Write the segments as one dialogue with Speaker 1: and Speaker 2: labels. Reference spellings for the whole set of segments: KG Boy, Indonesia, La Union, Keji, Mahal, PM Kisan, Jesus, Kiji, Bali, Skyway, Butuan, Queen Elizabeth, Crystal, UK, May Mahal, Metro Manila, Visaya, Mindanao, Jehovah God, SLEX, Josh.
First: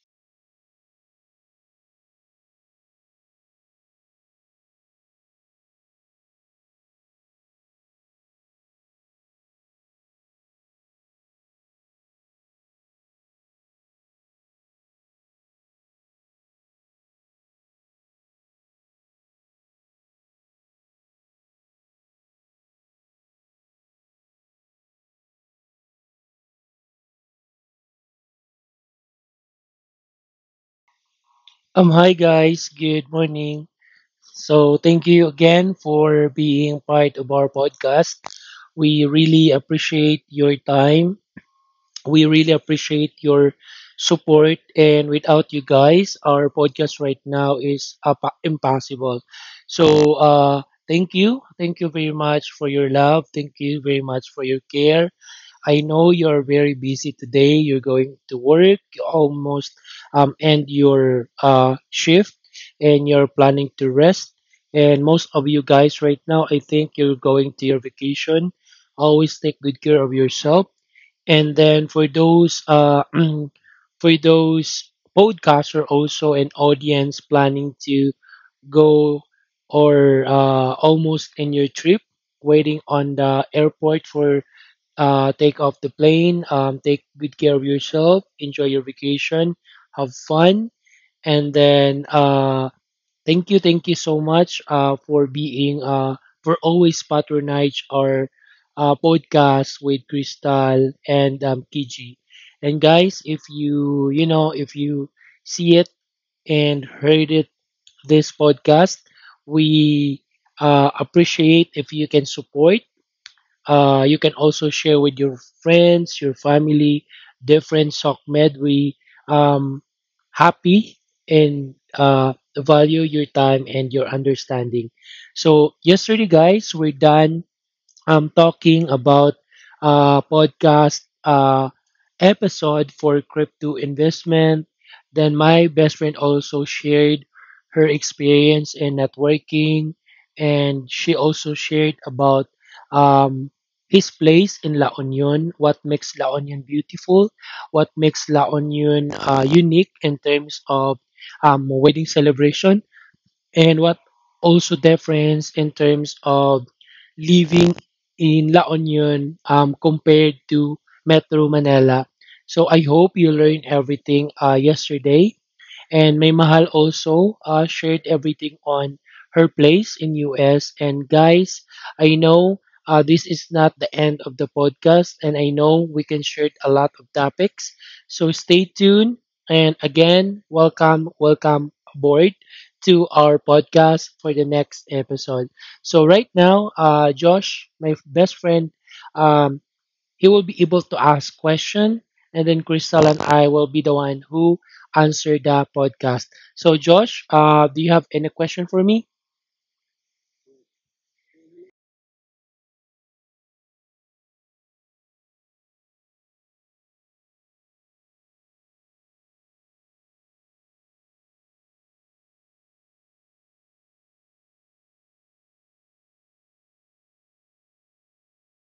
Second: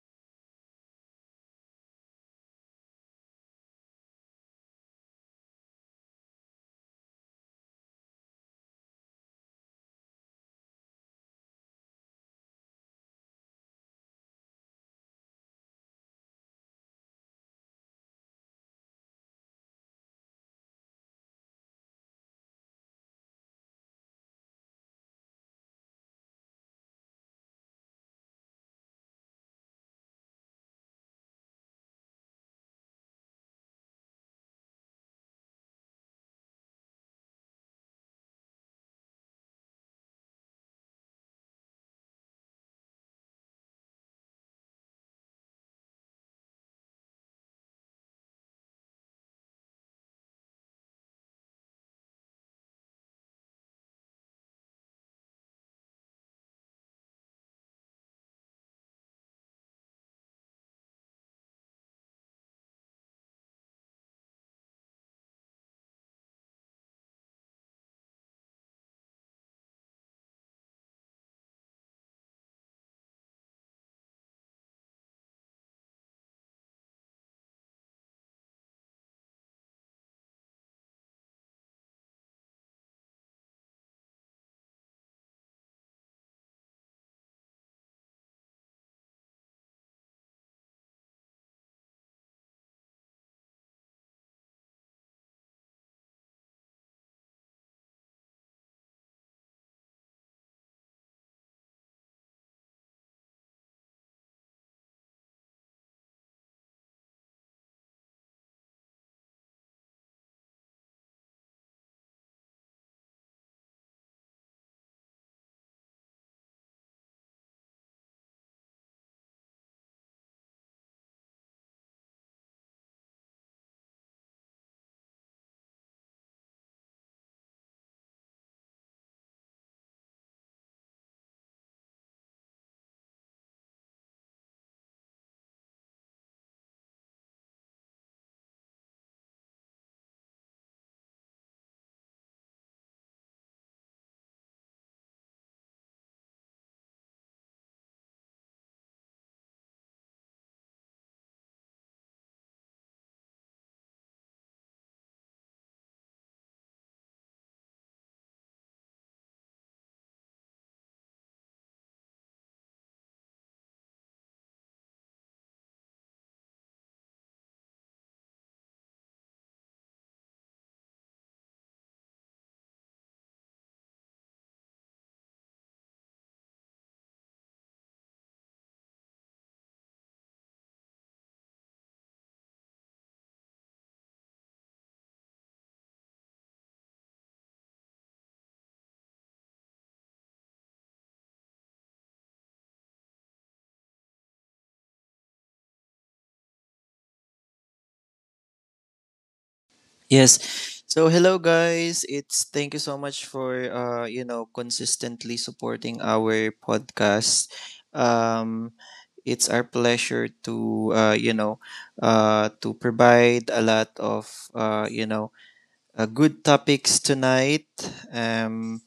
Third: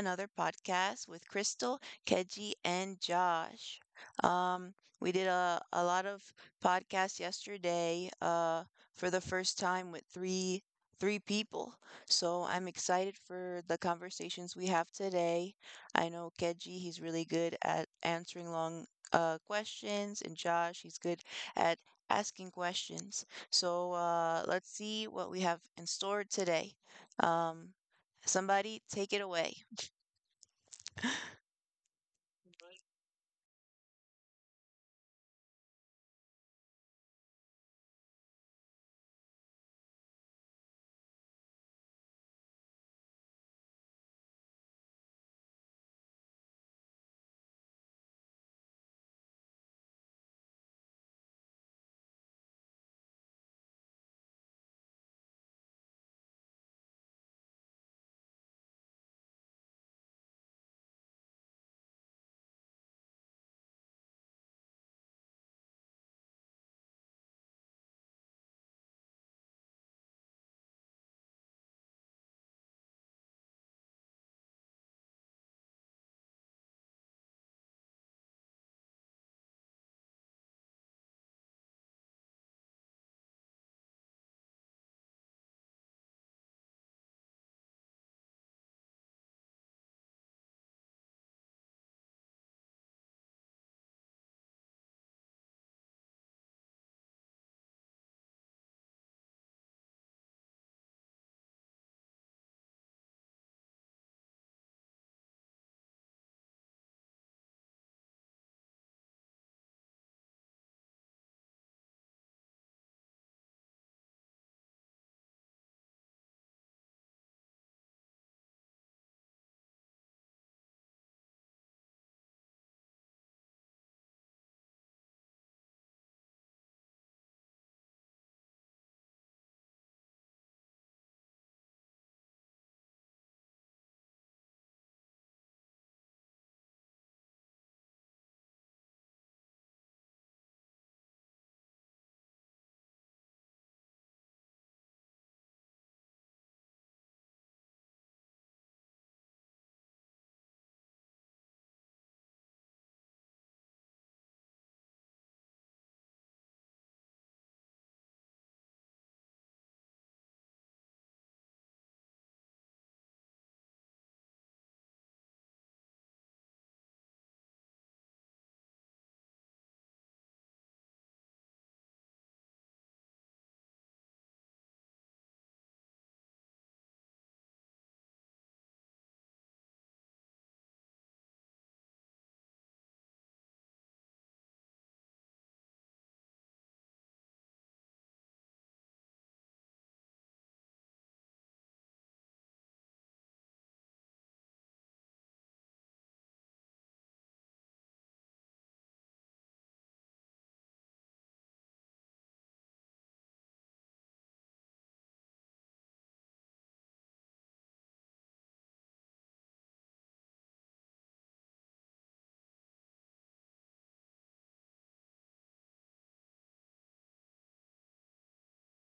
Speaker 1: another podcast with Crystal, Keji, and Josh. Um, we did a lot of podcasts yesterday, for the first time with three people. So I'm excited for the conversations we have today. I know Keji, he's really good at answering long questions, and Josh, he's good at asking questions. So let's see what we have in store today. Um Somebody take it away.
Speaker 2: Hi guys, good morning. So, thank you again for being part of our podcast. We really appreciate your time. We really appreciate your support. And without you guys, our podcast right now is impossible. So, thank you. Thank you very much for your love. Thank you very much for your care. I know you're very busy today. You're going to work, you almost end your shift, and you're planning to rest. And most of you guys right now, I think you're going to your vacation. Always take good care of yourself. And then for those for those podcasts or also an audience planning to go or almost in your trip, waiting on the airport for take off the plane. Take good care of yourself. Enjoy your vacation. Have fun. And then thank you so much for being for always patronage our podcast with Crystal and Kiji. And guys, if you see it and heard it this podcast, we appreciate if you can support. You can also share with your friends, your family, different sock med. We um, happy and value your time and your understanding. So yesterday, guys, we're done I'm talking about a podcast episode for crypto investment. Then my best friend also shared her experience in networking, and she also shared about um, his place in La Union, what makes La Union beautiful, what makes La Union unique in terms of wedding celebration and what also difference in terms of living in La Union compared to Metro Manila. So I hope you learned everything yesterday. And May Mahal also shared everything on her place in US. And guys, I know this is not the end of the podcast, and I know we can share a lot of topics. So stay tuned. And again, welcome, welcome aboard to our podcast for the next episode. So right now, Josh, my best friend, um, he will be able to ask question, and then Crystal and I will be the one who answer the podcast. So Josh, do you have any question for me?
Speaker 3: Yes. So hello guys. It's thank you so much for consistently supporting our podcast. Um it's our pleasure to uh you know to provide a lot of good topics tonight. Um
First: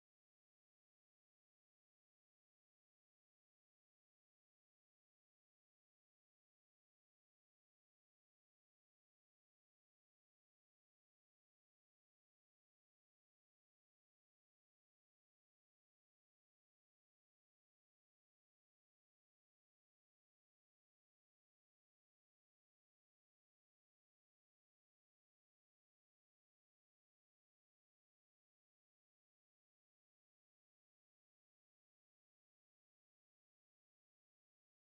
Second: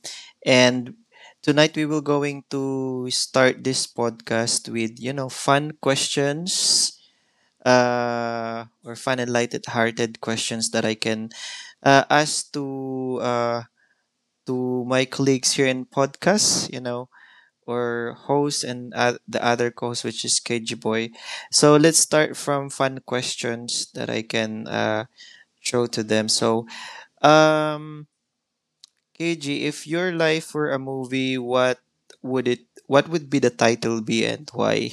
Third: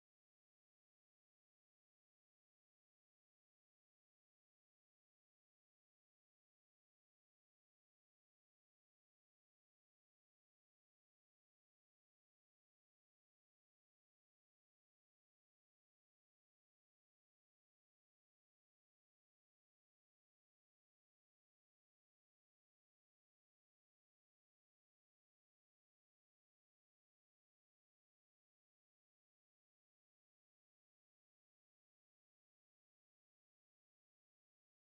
Speaker 3: and tonight we will going to start this podcast with fun questions or fun and lighted hearted questions that I can as to my colleagues here in podcast, or host and the other co-host, which is KG Boy. So let's start from fun questions that I can throw to them. Um, KG, if your life were a movie, what would it? What would be the title be and why?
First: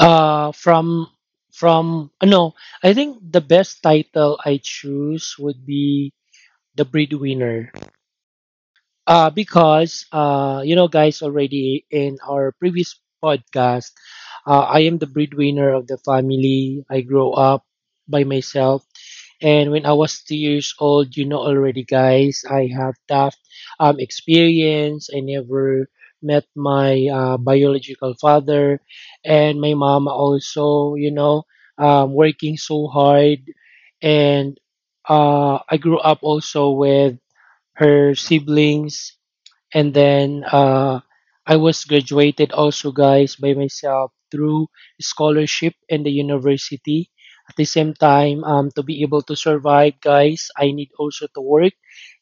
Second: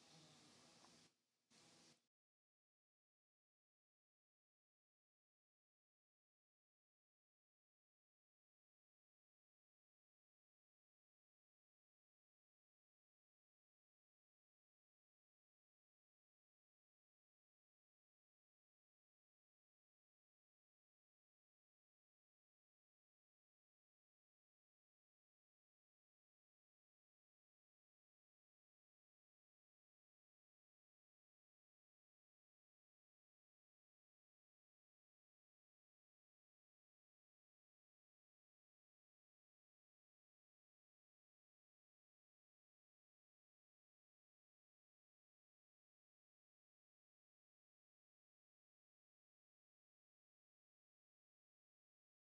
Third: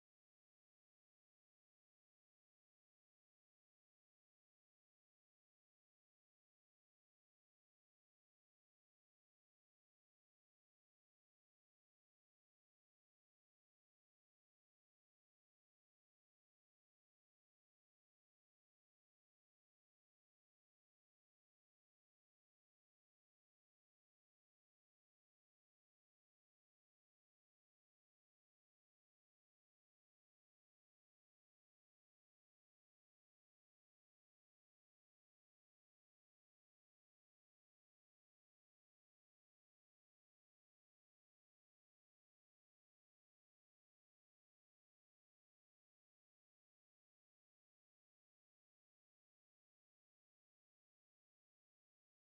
Speaker 2: Uh, from from no, I think the best title I choose would be the breadwinner. Because you know, guys, already in our previous podcast, I am the breadwinner of the family. I grow up by myself. And when I was 2 years old, you know already, guys, I have tough experience. I never met my biological father, and my mama also, you know, working so hard. And I grew up also with her siblings, and then I was graduated also, guys, by myself through scholarship in the university. At the same time, to be able to survive, guys, I need also to work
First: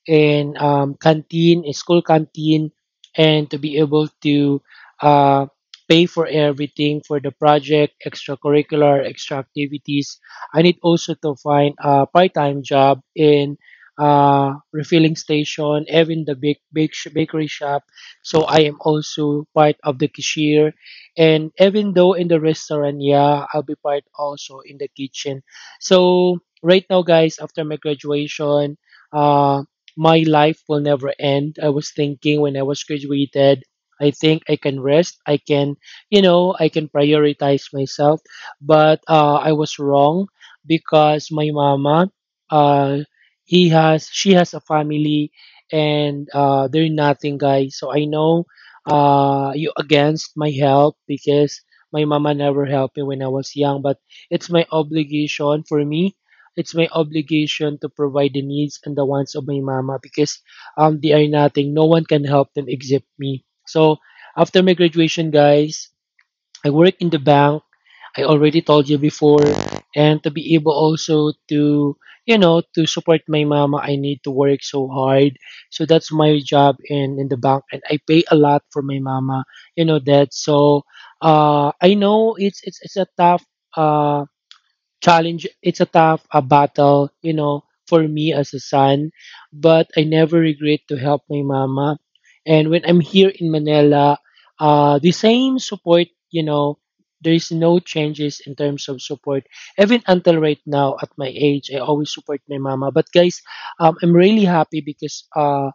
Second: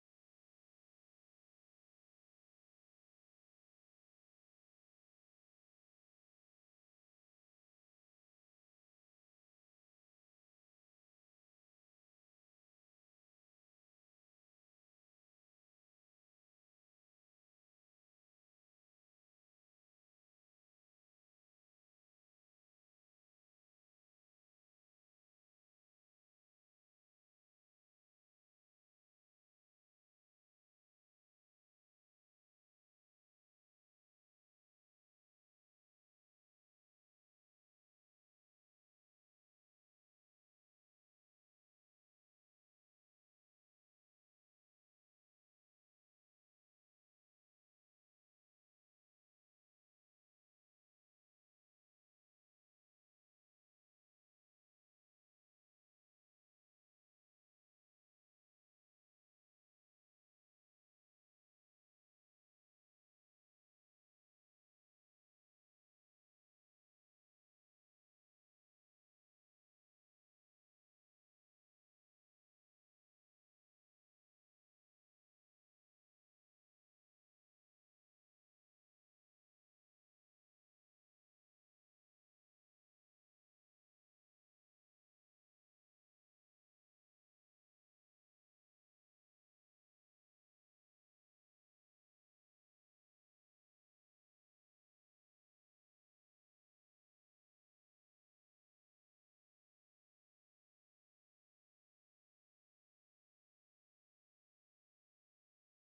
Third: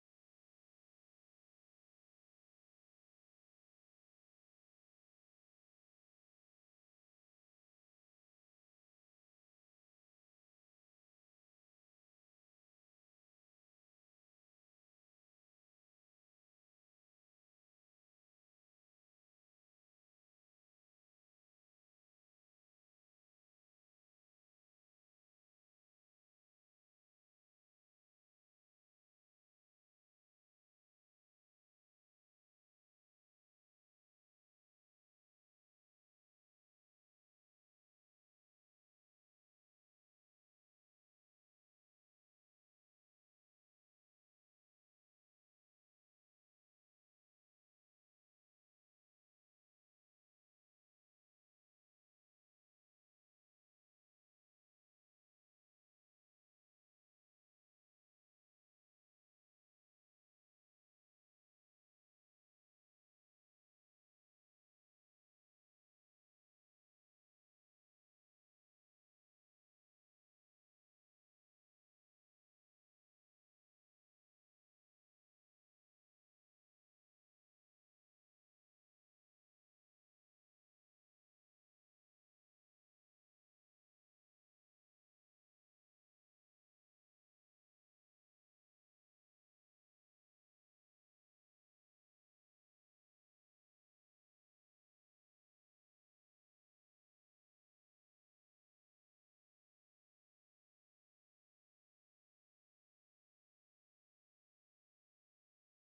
Speaker 2: in canteen, in school canteen, and to be able to uh, pay for everything for the project, extracurricular, extra activities. I need also to find a part-time job in refilling station, even the bakery shop. So I am also part of the cashier, and even though in the restaurant, yeah, I'll be part also in the kitchen. So right now, guys, after my graduation, uh, my life will never end. I was thinking when I was graduated, I think I can rest. I can, you know, I can prioritize myself. But I was wrong because my mama, uh, she has a family, and they're nothing, guys. So I know you against my help because my mama never helped me when I was young. But it's my obligation for me it's my obligation to provide the needs and the wants of my mama because they are nothing. No one can help them except me. So after my graduation, guys, I work in the bank. I already told you before, and to be able also to to support my mama, I need to work so hard. So that's my job in the bank, and I pay a lot for my mama. You know that. So I know it's a tough uh challenge, it's a tough a battle, you know, for me as a son, but I never regret to help my mama. And when I'm here in Manila, the same support, you know, there is no changes in terms of support even until right now. At my age I always support my mama. But guys, I'm really happy because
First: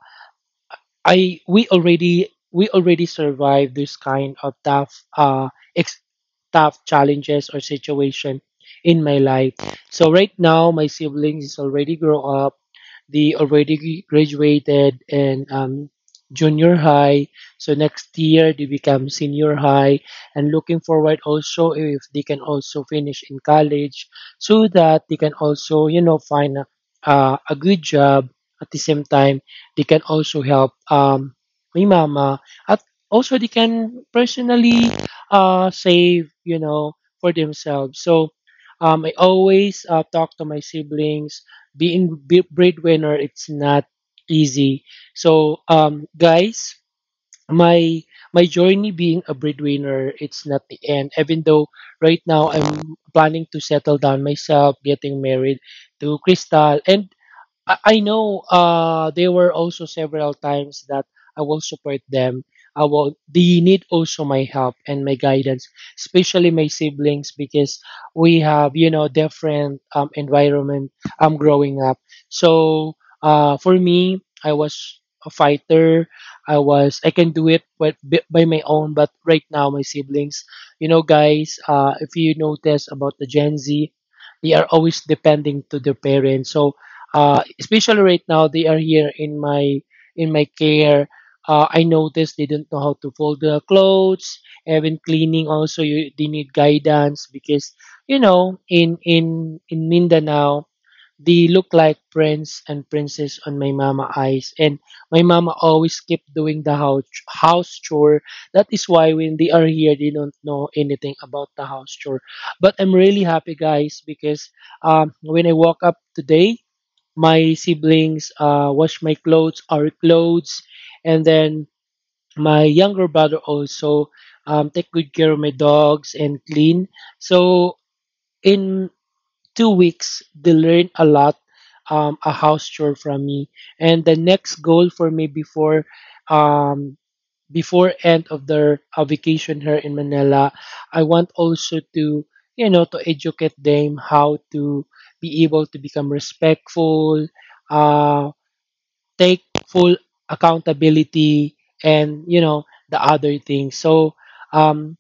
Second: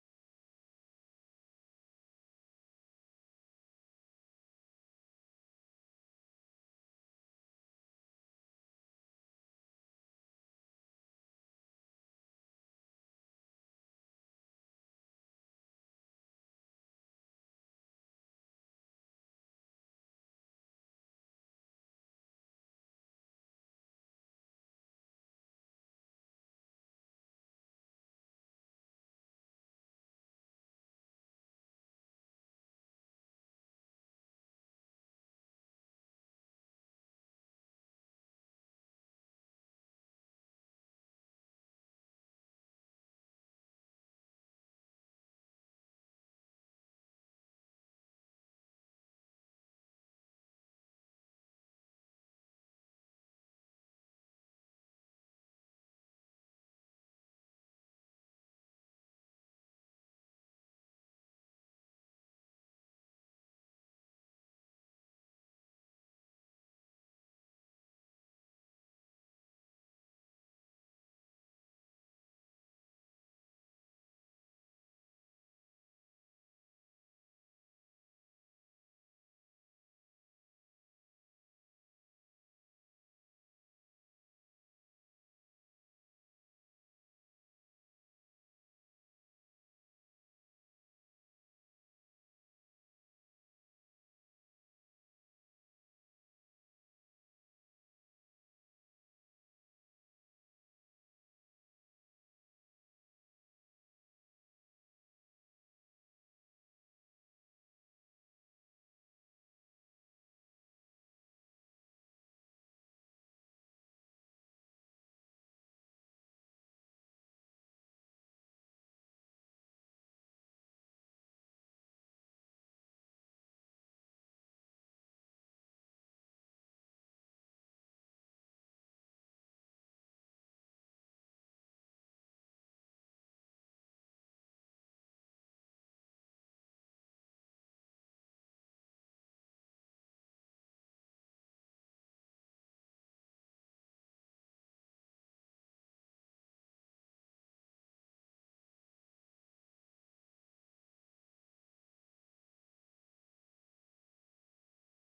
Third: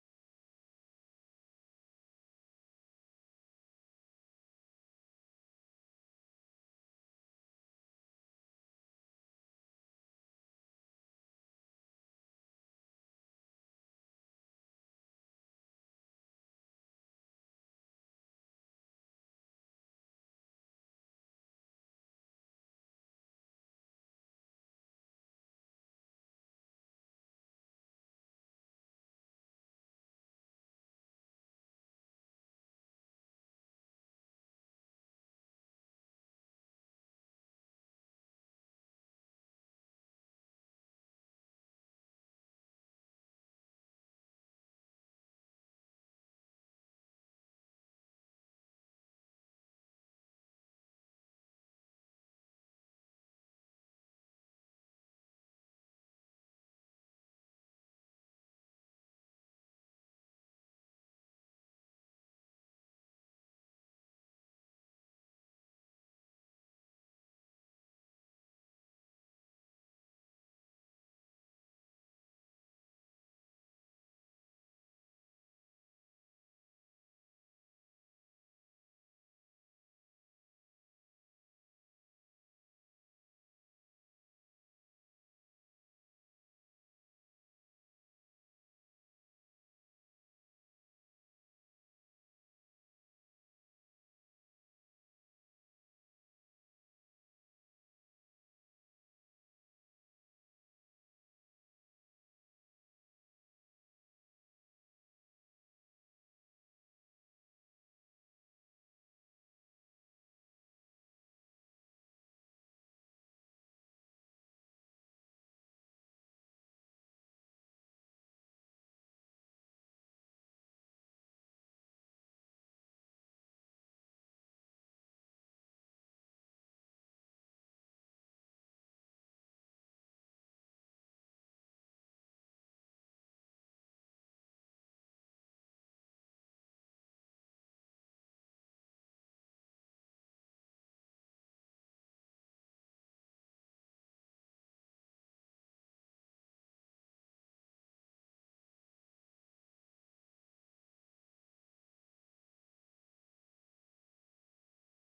Speaker 2: I, we already survived this kind of tough ex- tough challenges or situation in my life. So right now my siblings is already grow up, the already graduated and junior high. So next year they become senior high, and looking forward also if they can also finish in college, so that they can also, you know, find a good job. At the same time, they can also help my mama. At Also they can personally save, you know, for themselves. So I always talk to my siblings, being breadwinner it's not easy. So guys, my my journey being a breadwinner it's not the end. Even though right now I'm planning to settle down myself, getting married to Crystal, and I know there were also several times that I will support them. I will They need also my help and my guidance, especially my siblings, because we have, you know, different environment am growing up. So for me I was a fighter. I can do it by my own. But right now my siblings, you know guys, if you notice about the Gen Z, they are always depending to their parents. So especially right now they are here in my care. I noticed they don't know how to fold the clothes, even cleaning also you, they need guidance because you know in Mindanao they look like prince and princess on my mama eyes, and my mama always keep doing the house chore. That is why when they are here they don't know anything about the house chore. But I'm really happy guys because when I woke up today my siblings wash my clothes, our clothes, and then my younger brother also take good care of my dogs and clean. So in 2 weeks, they learn a lot, a house chore from me. And the next goal for me before um, before end of their vacation here in Manila, I want also to to educate them how to be able to become respectful, uh take full accountability, and you know the other things. So um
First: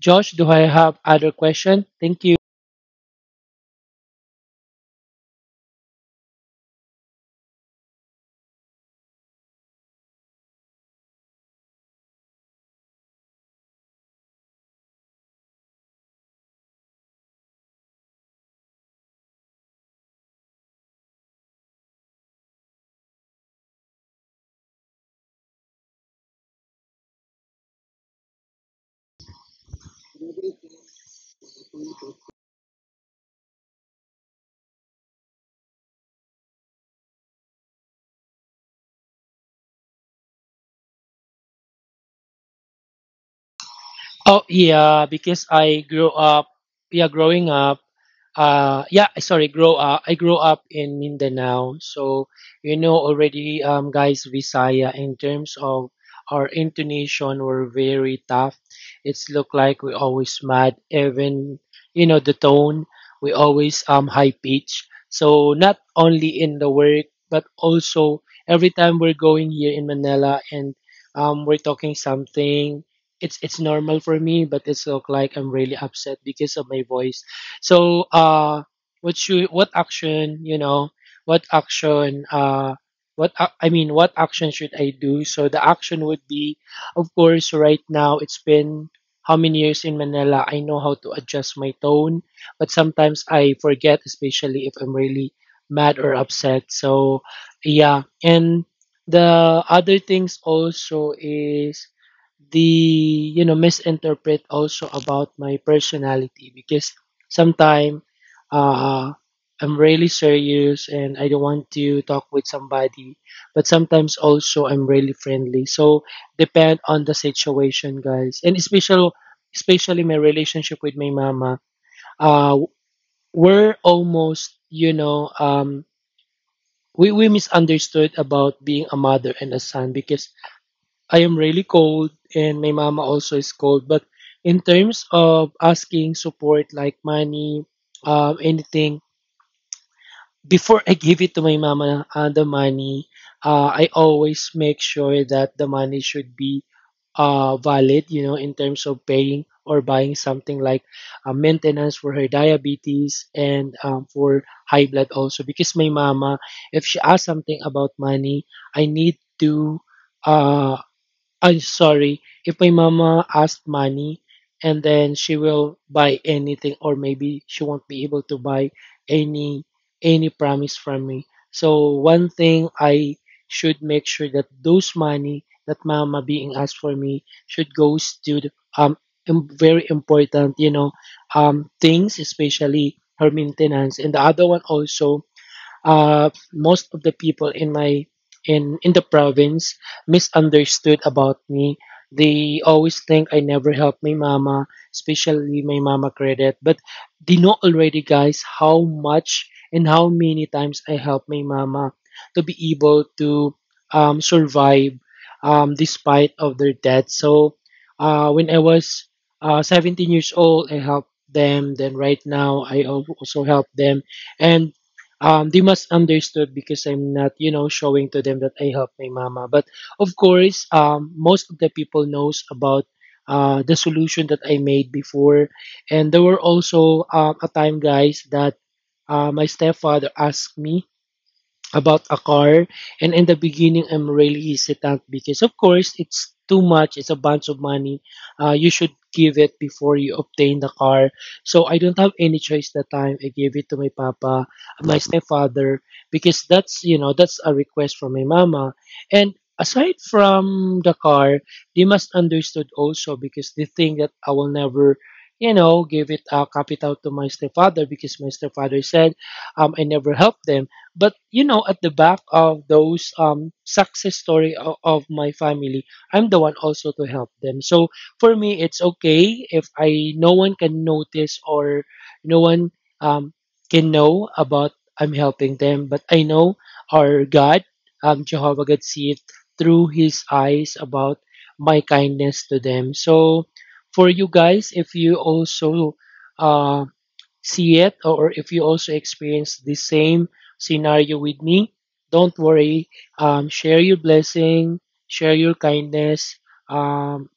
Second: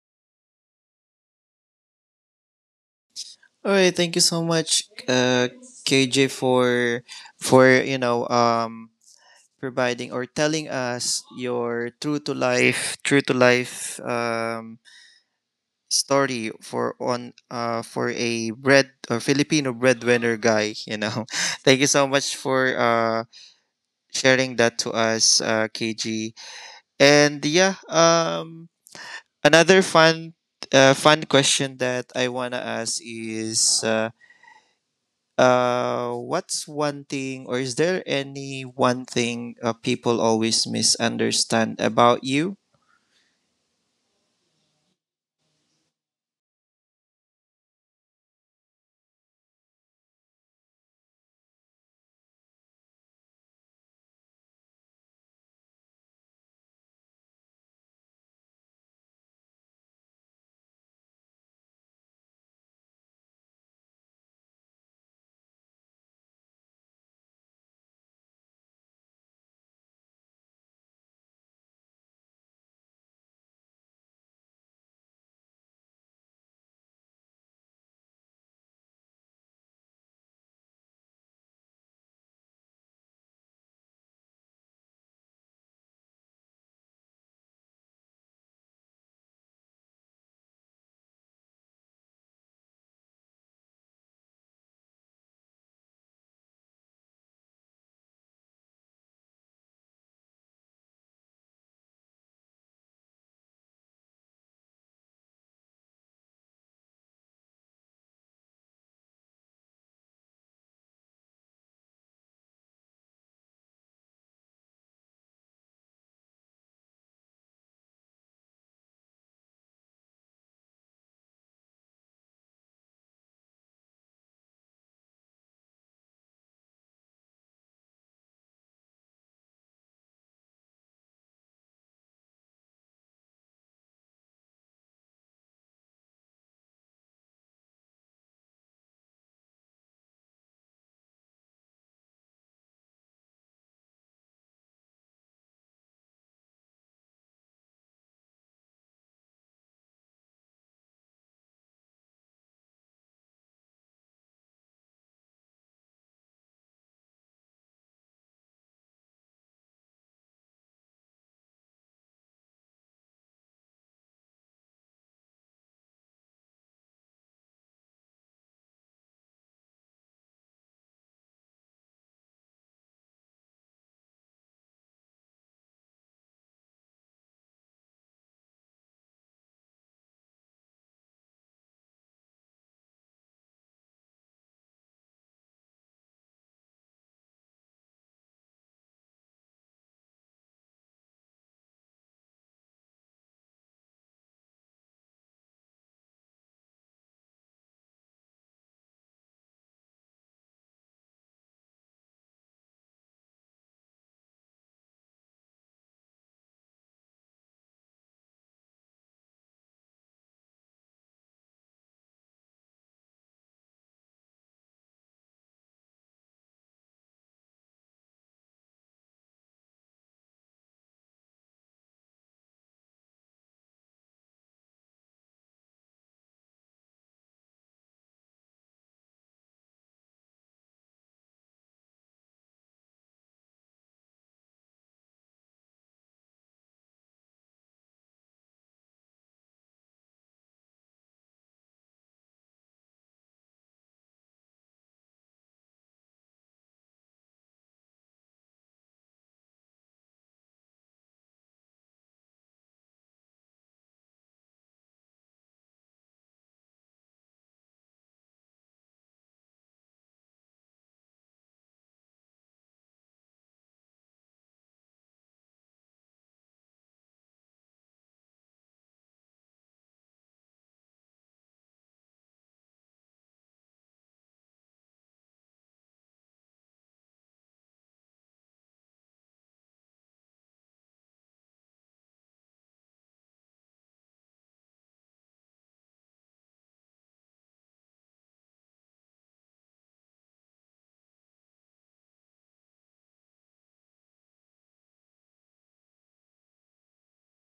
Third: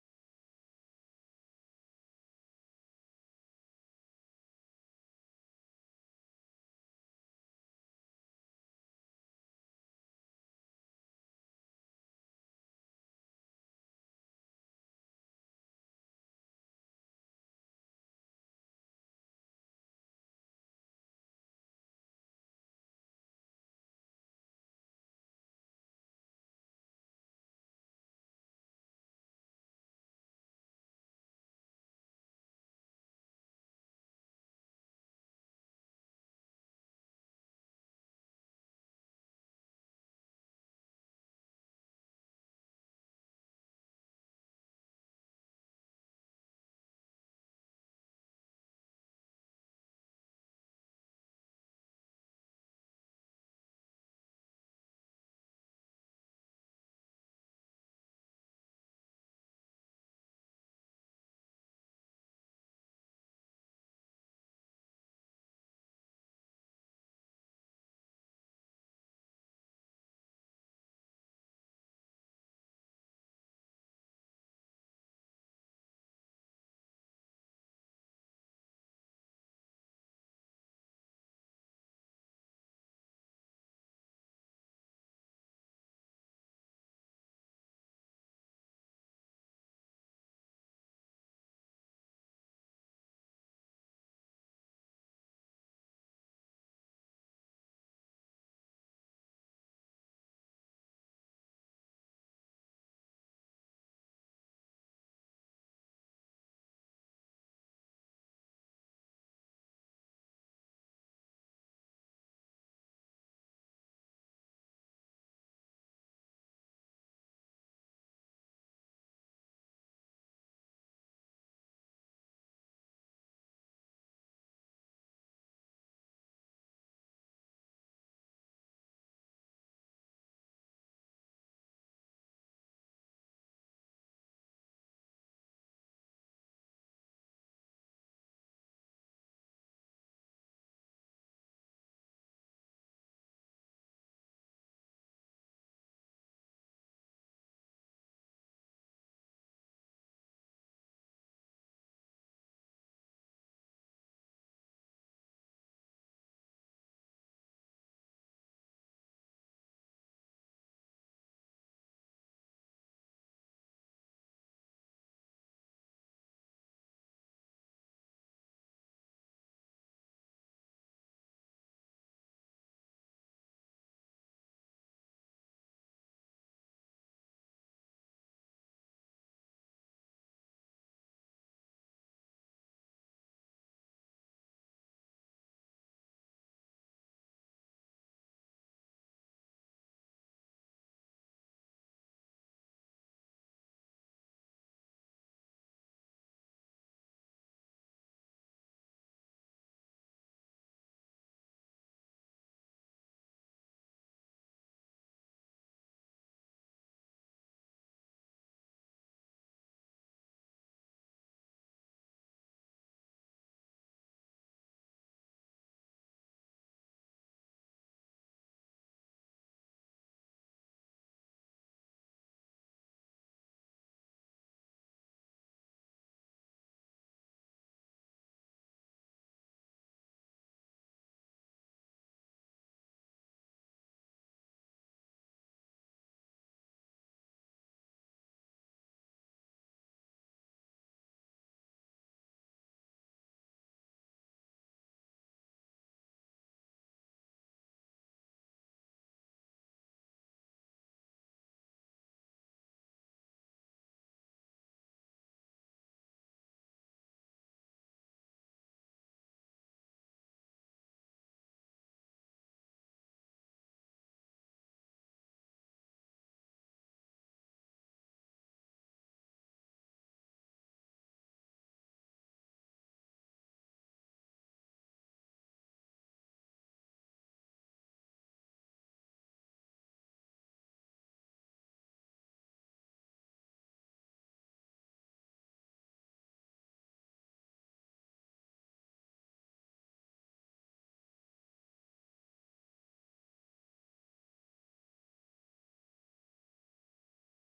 Speaker 2: Josh, do I have other question? Thank you.
Speaker 3: All right, thank you so much, uh, KJ, for for you know um providing or telling us your true to life story for a bread or Filipino breadwinner guy, you know. Thank you so much for sharing that to us, KG. And yeah, another fun question that I wanna ask is what's one thing, or is there any one thing people always misunderstand about you?
Speaker 2: Oh yeah, because I grew up. Yeah, growing up. Sorry, grow up. I grew up in Mindanao, so you know already, guys, Visaya. In terms of our intonation, were very tough. It's look like we always mad, even you know the tone. We always high pitch. So not only in the work, but also every time we're going here in Manila and we're talking something, it's normal for me, but it's look like I'm really upset because of my voice. So what action, you know, what action uh what action should I do? So the action would be, of course, right now it's been how many years in Manila. I know how to adjust my tone, but sometimes I forget, especially if I'm really mad or upset. So yeah. And the other things also is the you know misinterpret also about my personality, because sometimes uh, I'm really serious and I don't want to talk with somebody, but sometimes also I'm really friendly. So depend on the situation, guys, and especially my relationship with my mama. Uh, we're almost you know we misunderstood about being a mother and a son because I am really cold and my mama also is cold. But in terms of asking support like money, anything, before I give it to my mama, I always make sure that the money should be valid, you know, in terms of paying or buying something like maintenance for her diabetes and for high blood also. Because my mama, if she asks something about money, I need to. Uh, I'm sorry, if my mama asked money and then she will buy anything, or maybe she won't be able to buy any any promise from me. So one thing I should make sure that those money that mama being asked for me should goes to the, um very important things, especially her maintenance. And the other one also, most of the people in my in the province misunderstood about me. They always think I never help my mama, especially my mama credit. But they know already, guys, how much and how many times I help my mama to be able to survive, despite of their debt. So when I was 17 years old, I helped them. Then right now, I also help them. And they must understood because I'm not, you know, showing to them that I help my mama. But of course, most of the people knows about the solution that I made before, and there were also a time, guys, that my stepfather asked me about a car. And in the beginning, I'm really hesitant, because of course it's too much, it's a bunch of money. You should give it before you obtain the car. So I don't have any choice that time. I gave it to my papa, my stepfather, because that's, you know, that's a request from my mama. And aside from the car, they must understood also, because they think that I will never, you know, give it a capital to my stepfather, because my stepfather said, I never helped them. But you know, at the back of those success story of my family, I'm the one also to help them. So for me, it's okay if I no one can notice or no one um, can know about I'm helping them. But I know our God, Jehovah God, see it through His eyes about my kindness to them. So for you guys, if you also um. see it, or if you also experience the same scenario with me, don't worry. Share your blessing, share your kindness, um,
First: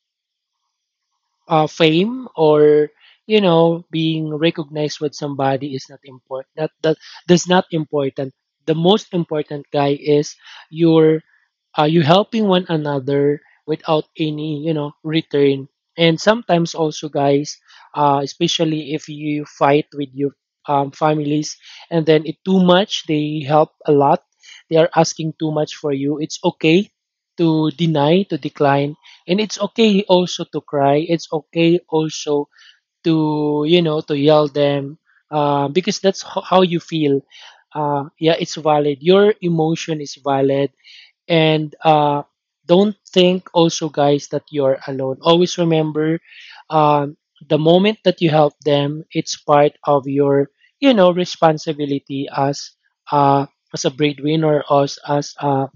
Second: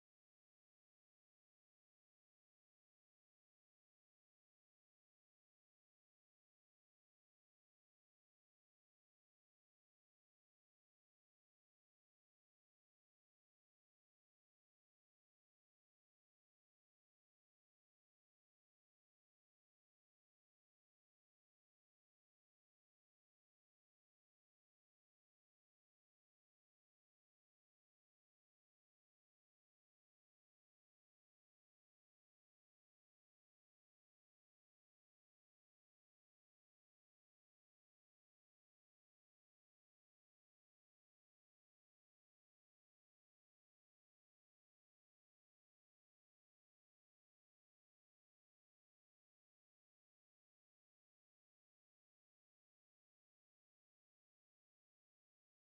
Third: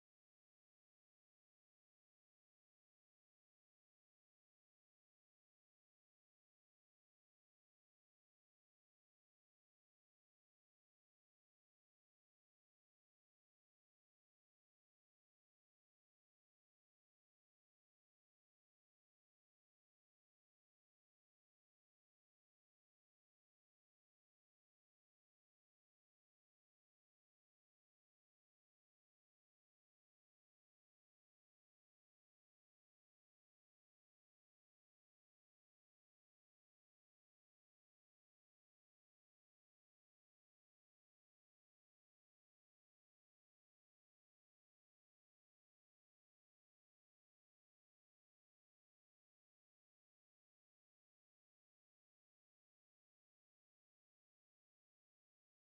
Speaker 2: fame or, you know, being recognized with somebody is not important. That's not important. The most important guy is your, you helping one another without any, you know, return. And sometimes also, guys, especially if you fight with your families, and then it too much, they help a lot, they are asking too much for you, it's okay to deny, to decline. And it's okay also to cry. It's okay also to, you know, to yell them, because that's how you feel. Yeah, it's valid. Your emotion is valid. And don't think also, guys, that you're alone. Always remember, um, the moment that you help them, it's part of your, you know, responsibility as, uh, as a breadwinner, or as a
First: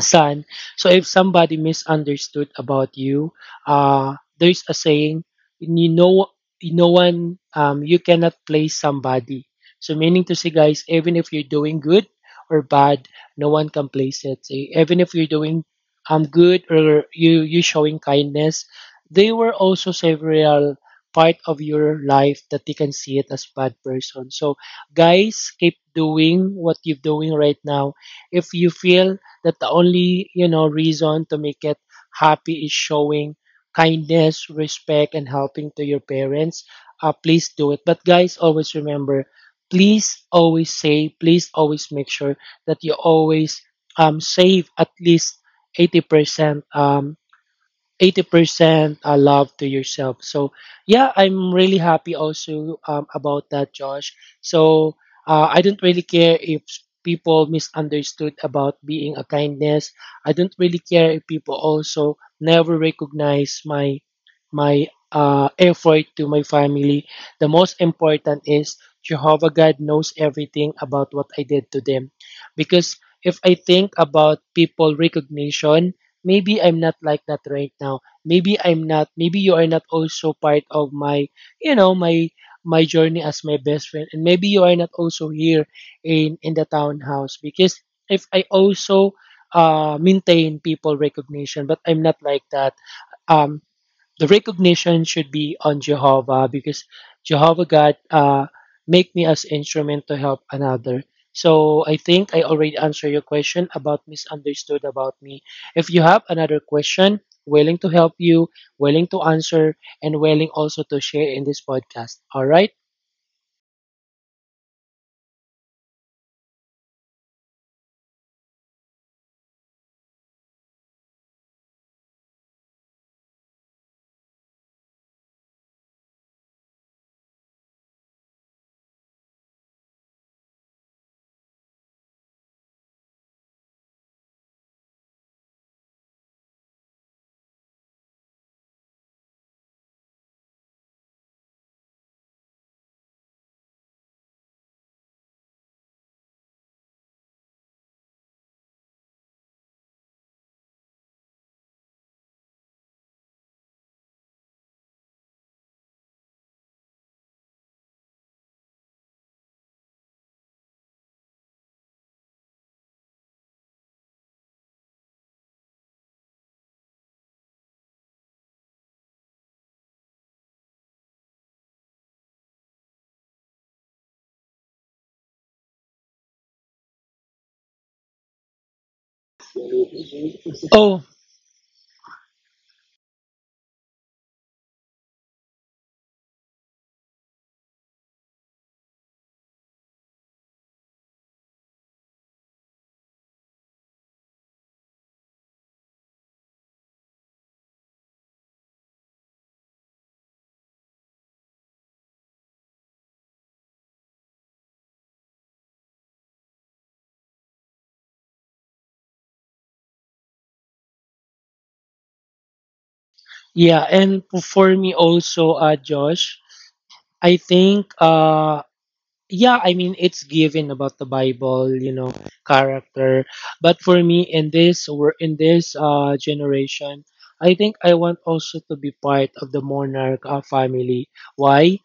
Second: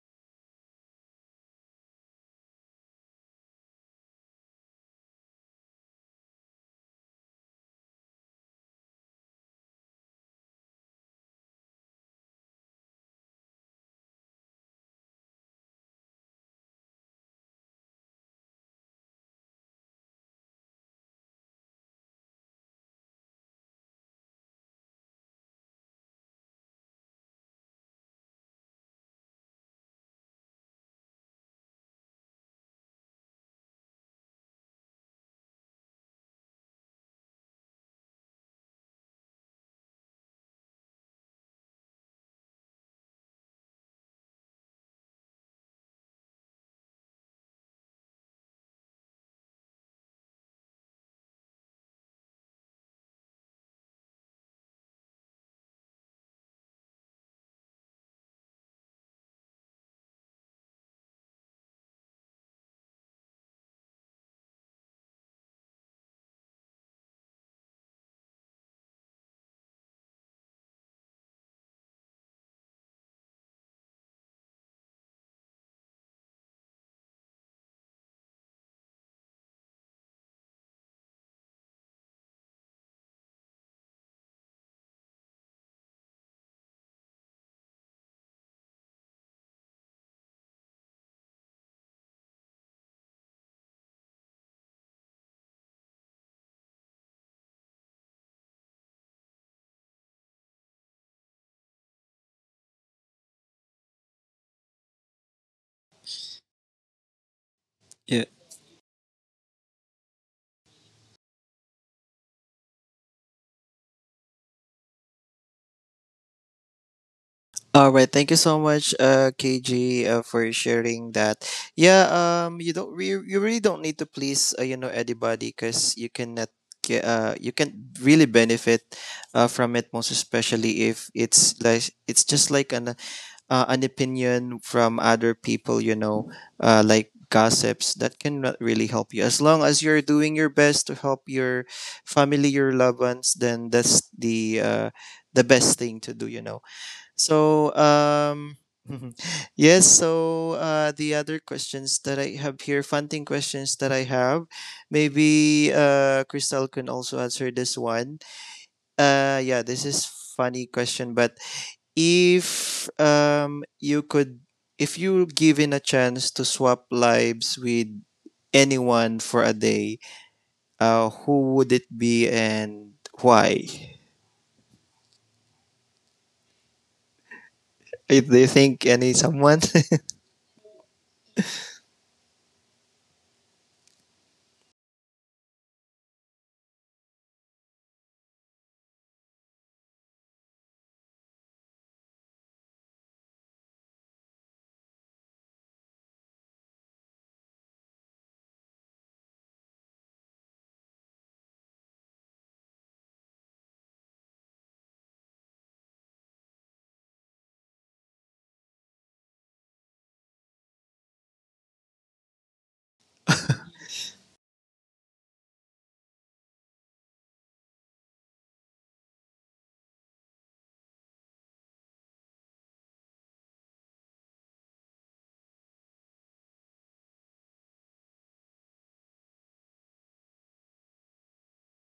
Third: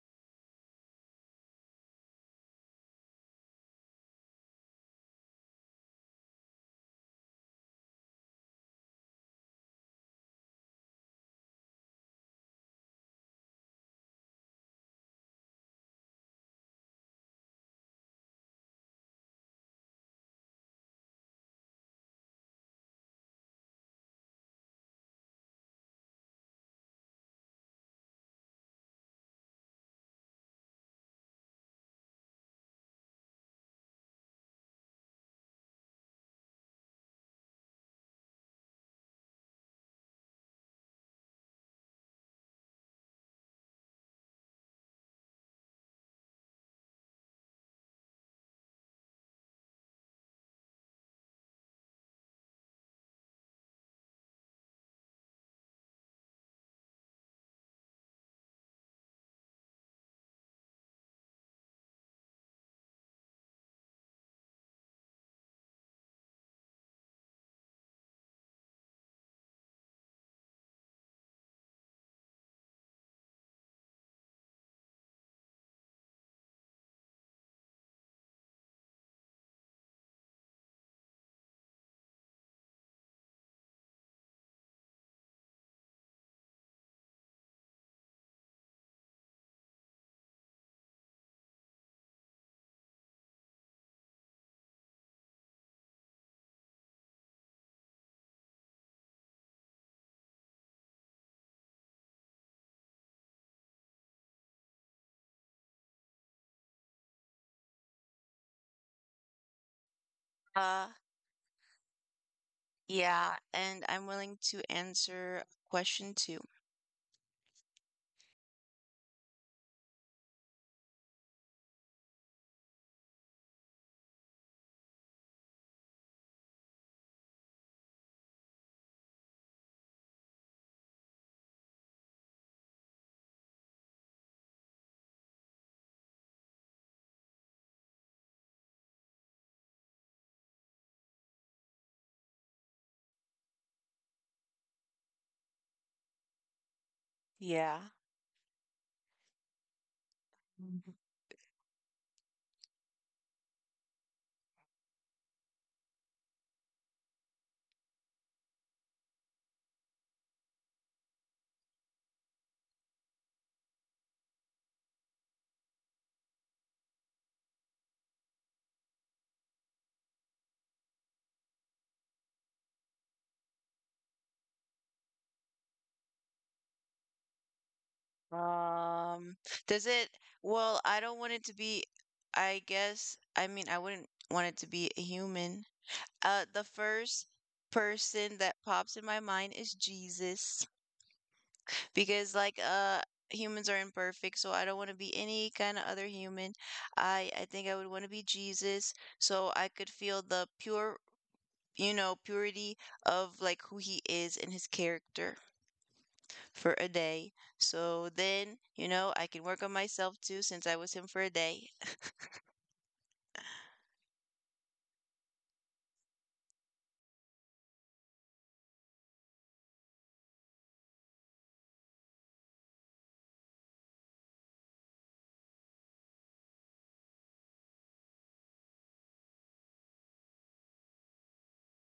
Speaker 2: son. So if somebody misunderstood about you, there's a saying, you know, no one, you cannot place somebody. So meaning to say, guys, even if you're doing good or bad, no one can place it. So even if you're doing good, or you showing kindness, there were also several part of your life that you can see it as bad person. So guys, keep doing what you're doing right now. If you feel that the only, you know, reason to make it happy is showing kindness, respect, and helping to your parents, please do it. But guys, always remember, please always make sure that you always save at least 80% 80% love to yourself. So, yeah, I'm really happy also about that, Josh. So, I don't really care if people misunderstood about being a kindness. I don't really care if people also never recognize my my effort to my family. The most important is Jehovah God knows everything about what I did to them, because if I think about people recognition, maybe I'm not like that right now. Maybe you are not also part of my, you know, my, my journey as my best friend. And maybe you are not also here in the townhouse, because if I also maintain people recognition, but I'm not like that. Um, the recognition should be on Jehovah, because Jehovah God make me as instrument to help another. So I think I already answered your question about misunderstood about me. If you have another question, willing to help
Speaker 3: Yeah.
Speaker 2: you, willing to answer, and willing also
Speaker 1: Uh,
Speaker 2: to share in this podcast. All right.
Speaker 1: yeah, and I'm willing to answer question two.
Speaker 3: All right. Thank you so much, KG, for sharing that. Yeah. You really don't need to please you know, anybody, because you cannot. Ge- you can really benefit from it, most especially if it's it's just like an opinion from other people, you know, like gossips that cannot really help you. As long as you're doing your best to help your family, your loved ones, then that's the best thing to do, you know. So,
Speaker 1: Yeah.
Speaker 3: um, yes. So the other questions that I have here, funding questions that I have, maybe Crystal can also answer this one. Yeah, this is funny question. But if if you were given a chance to swap lives with anyone for a day, who would it be and why? If they think any
Speaker 1: Um,
Speaker 3: someone?
Speaker 1: does it, I
Speaker 2: Oh,
Speaker 1: don't want it to be, I wouldn't want it to be a human. The first person that pops in my mind is Jesus because humans are imperfect, so I don't want to be any kind of other human. I think I would want to be Jesus so I could feel the pure, you know, purity of like who he is and his character for a day. So then, you know, I can work on myself too since I was him for a day.
Speaker 2: yeah, and for me also, Josh, I think yeah, I mean, it's given about the Bible, you know, character. But for me in this, or in this generation, I think I want also to be part of the monarch family. Why?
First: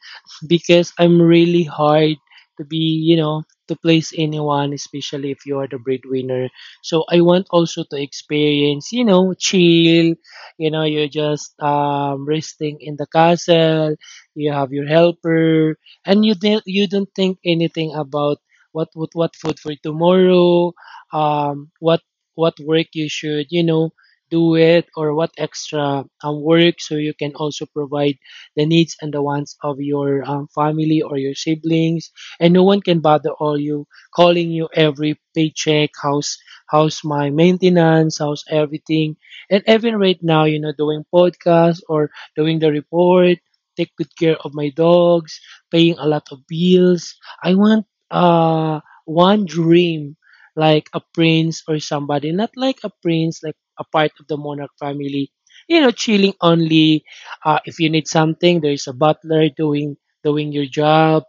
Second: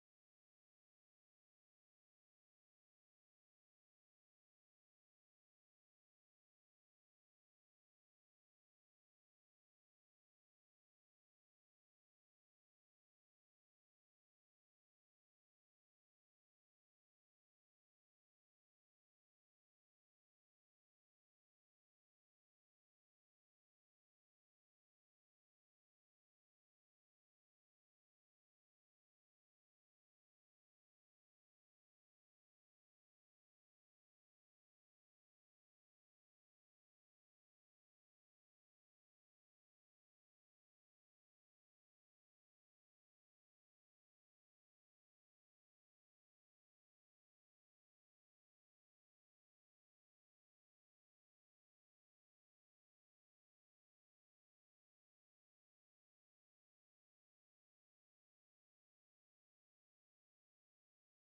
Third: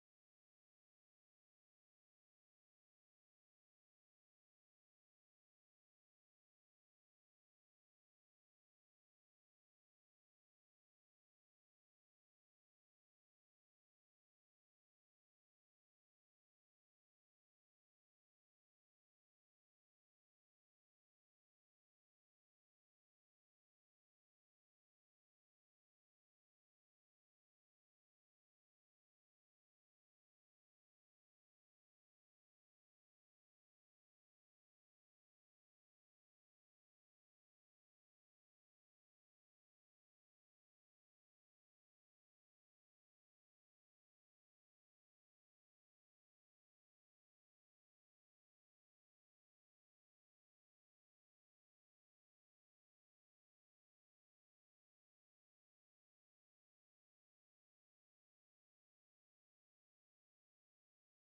Speaker 2: Because I'm really hard to be, you know, to place anyone, especially if you are the breadwinner. So I want also to experience, you know, chill, you know, you're just resting in the castle, you have your helper, and you don't, you don't think anything about what food for tomorrow, um what what work you should, you know, do it, or what extra work, so you can also provide the needs and the wants of your family or your siblings. And no one can bother all you, calling you every paycheck, how's my maintenance, how's everything. And even right now, you know, doing podcast or doing the report, take good care of my dogs, paying a lot of bills. I want uh one dream, like a prince or somebody, not like a prince, like a part of the monarch family. You know, chilling only. If you need something, there is a butler doing your job.